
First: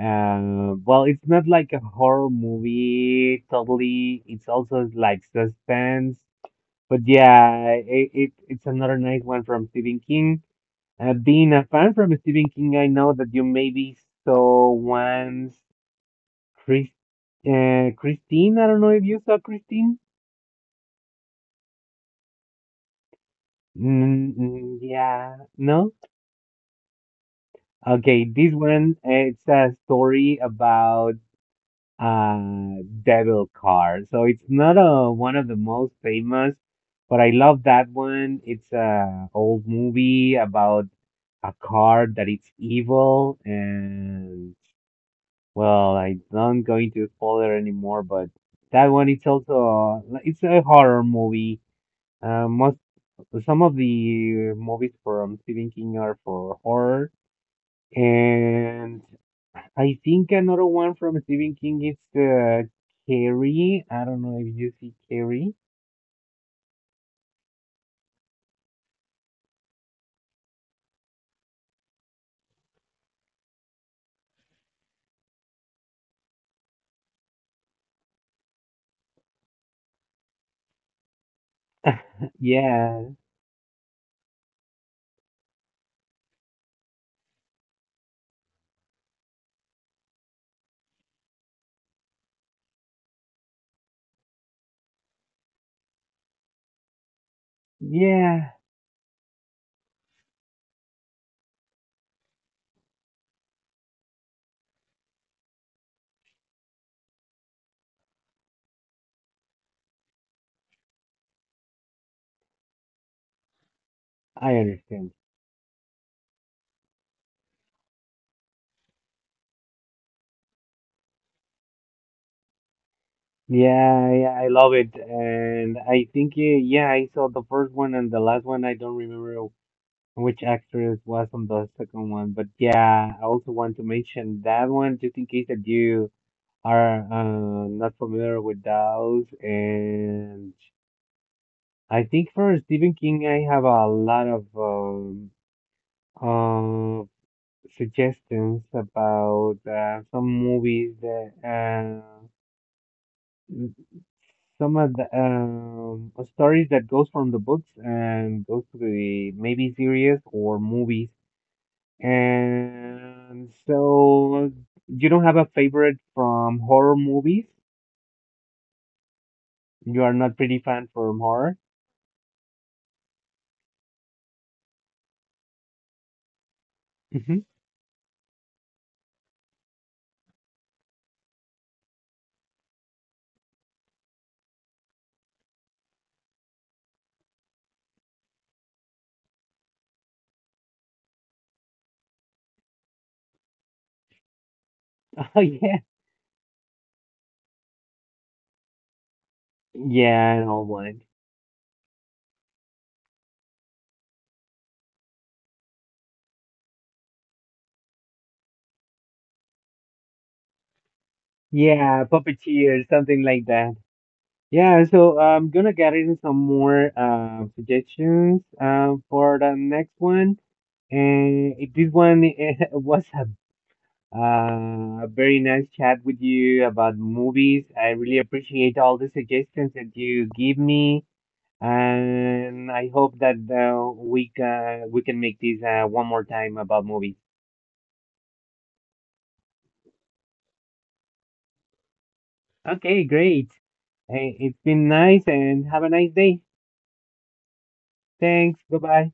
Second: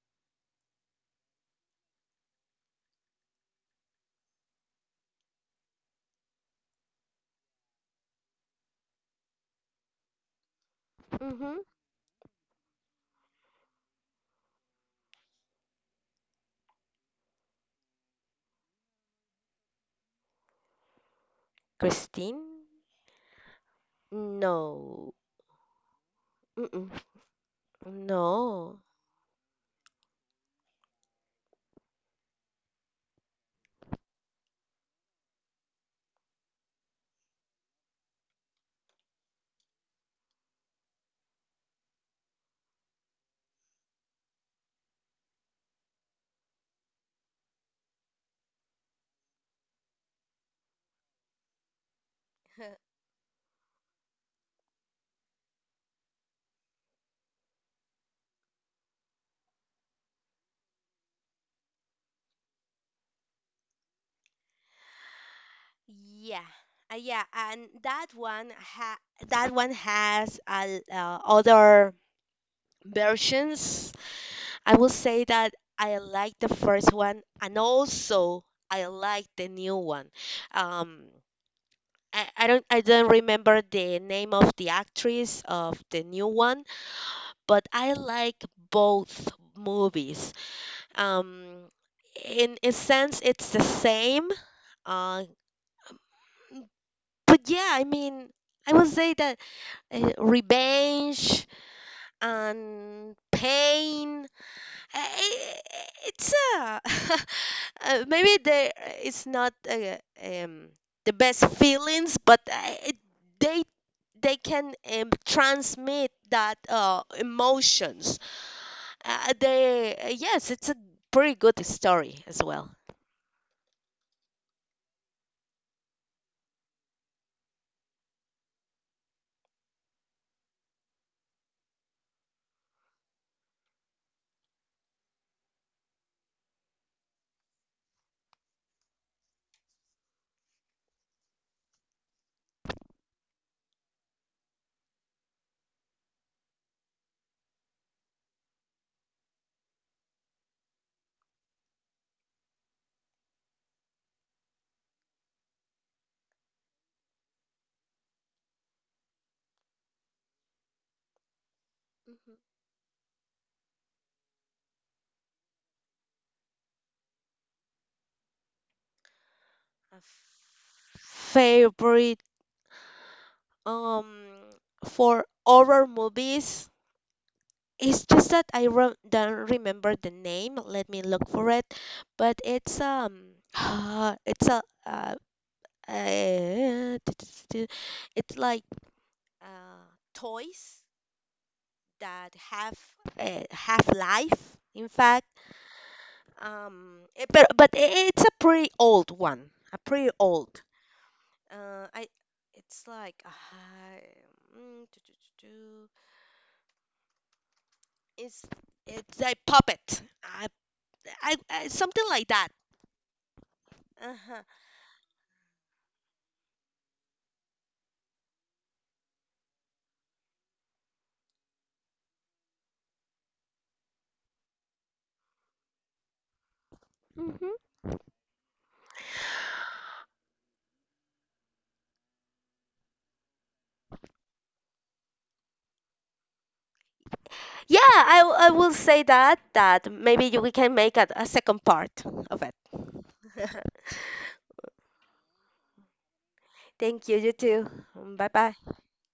A: well, it's not like a horror movie totally. It's also like suspense. But yeah, it's another nice one from Stephen King. Being
B: Hmm.
A: a fan from Stephen King, I know that you maybe saw once Chris, Christine. I don't know if you saw Christine.
B: Christine?
A: Mm, mm,
B: No.
A: yeah, no.
B: Mm-mm.
A: Okay, this
B: No.
A: one it's a story about uh devil car. So it's not a, one of the most famous, but I love that one. It's a old movie about a car that it's evil and well, I'm not going to spoil it anymore, but that one it's also it's a horror movie. Most
B: [laughs]
A: some of the movies from Stephen King are for horror, and I think another one from Stephen King is Carrie. I don't know if you see Carrie.
B: Yeah, yeah, and that one has other versions. I will say that I like the first one, and also I like the new one. Um, I don't
A: Yeah,
B: remember the name of the actress of the new one, but I like both movies. Um, in a sense, it's the same. Uh, but yeah, I mean,
A: yeah,
B: I would say that revenge and pain it's a [laughs] maybe they it's not um the best feelings but I, it, they they
A: I
B: can
A: understand.
B: transmit that emotions they yes it's a pretty good story as well.
A: Yeah, yeah, I love it, and I think yeah, I saw the first one and the last one. I don't remember which actress was on the second one. But yeah, I also want to mention that one just in case that you are not familiar with those. And I think for Stephen King, I have a lot of uh, suggestions about some movies that some of the stories that goes from the books and goes to the maybe series or movies.
B: Mhm.
A: And so you don't have a favorite from horror movies?
B: A
A: You are not pretty fan from horror?
B: favorite um for horror movies.
A: Hmm
B: It's just that I don't remember the name. Let me look for it. But it's [gasps] [sighs] it's a uh, [tsk] it's like uh, toys that have life. In fact,
A: [laughs] Oh yeah.
B: but it's a pretty old one. A pretty
A: Yeah, I know
B: old.
A: one.
B: I it's like do, do, do, do. it's it's a puppet. I
A: Yeah,
B: something like that.
A: puppeteer, something like that.
B: Uh-huh.
A: Yeah, so I'm gonna get in some more suggestions for the next one. And if this one [laughs] was a very nice chat with you about
B: Hmm.
A: movies. I really appreciate all the suggestions that you give me, and I hope that we can make this one more time about movies.
B: Yeah, I will say that that maybe we can make a second part of it.
A: Okay, great.
B: [laughs]
A: Hey, it's been nice, and have a nice day.
B: Thank you, you too. Bye bye.
A: Thanks. Bye bye.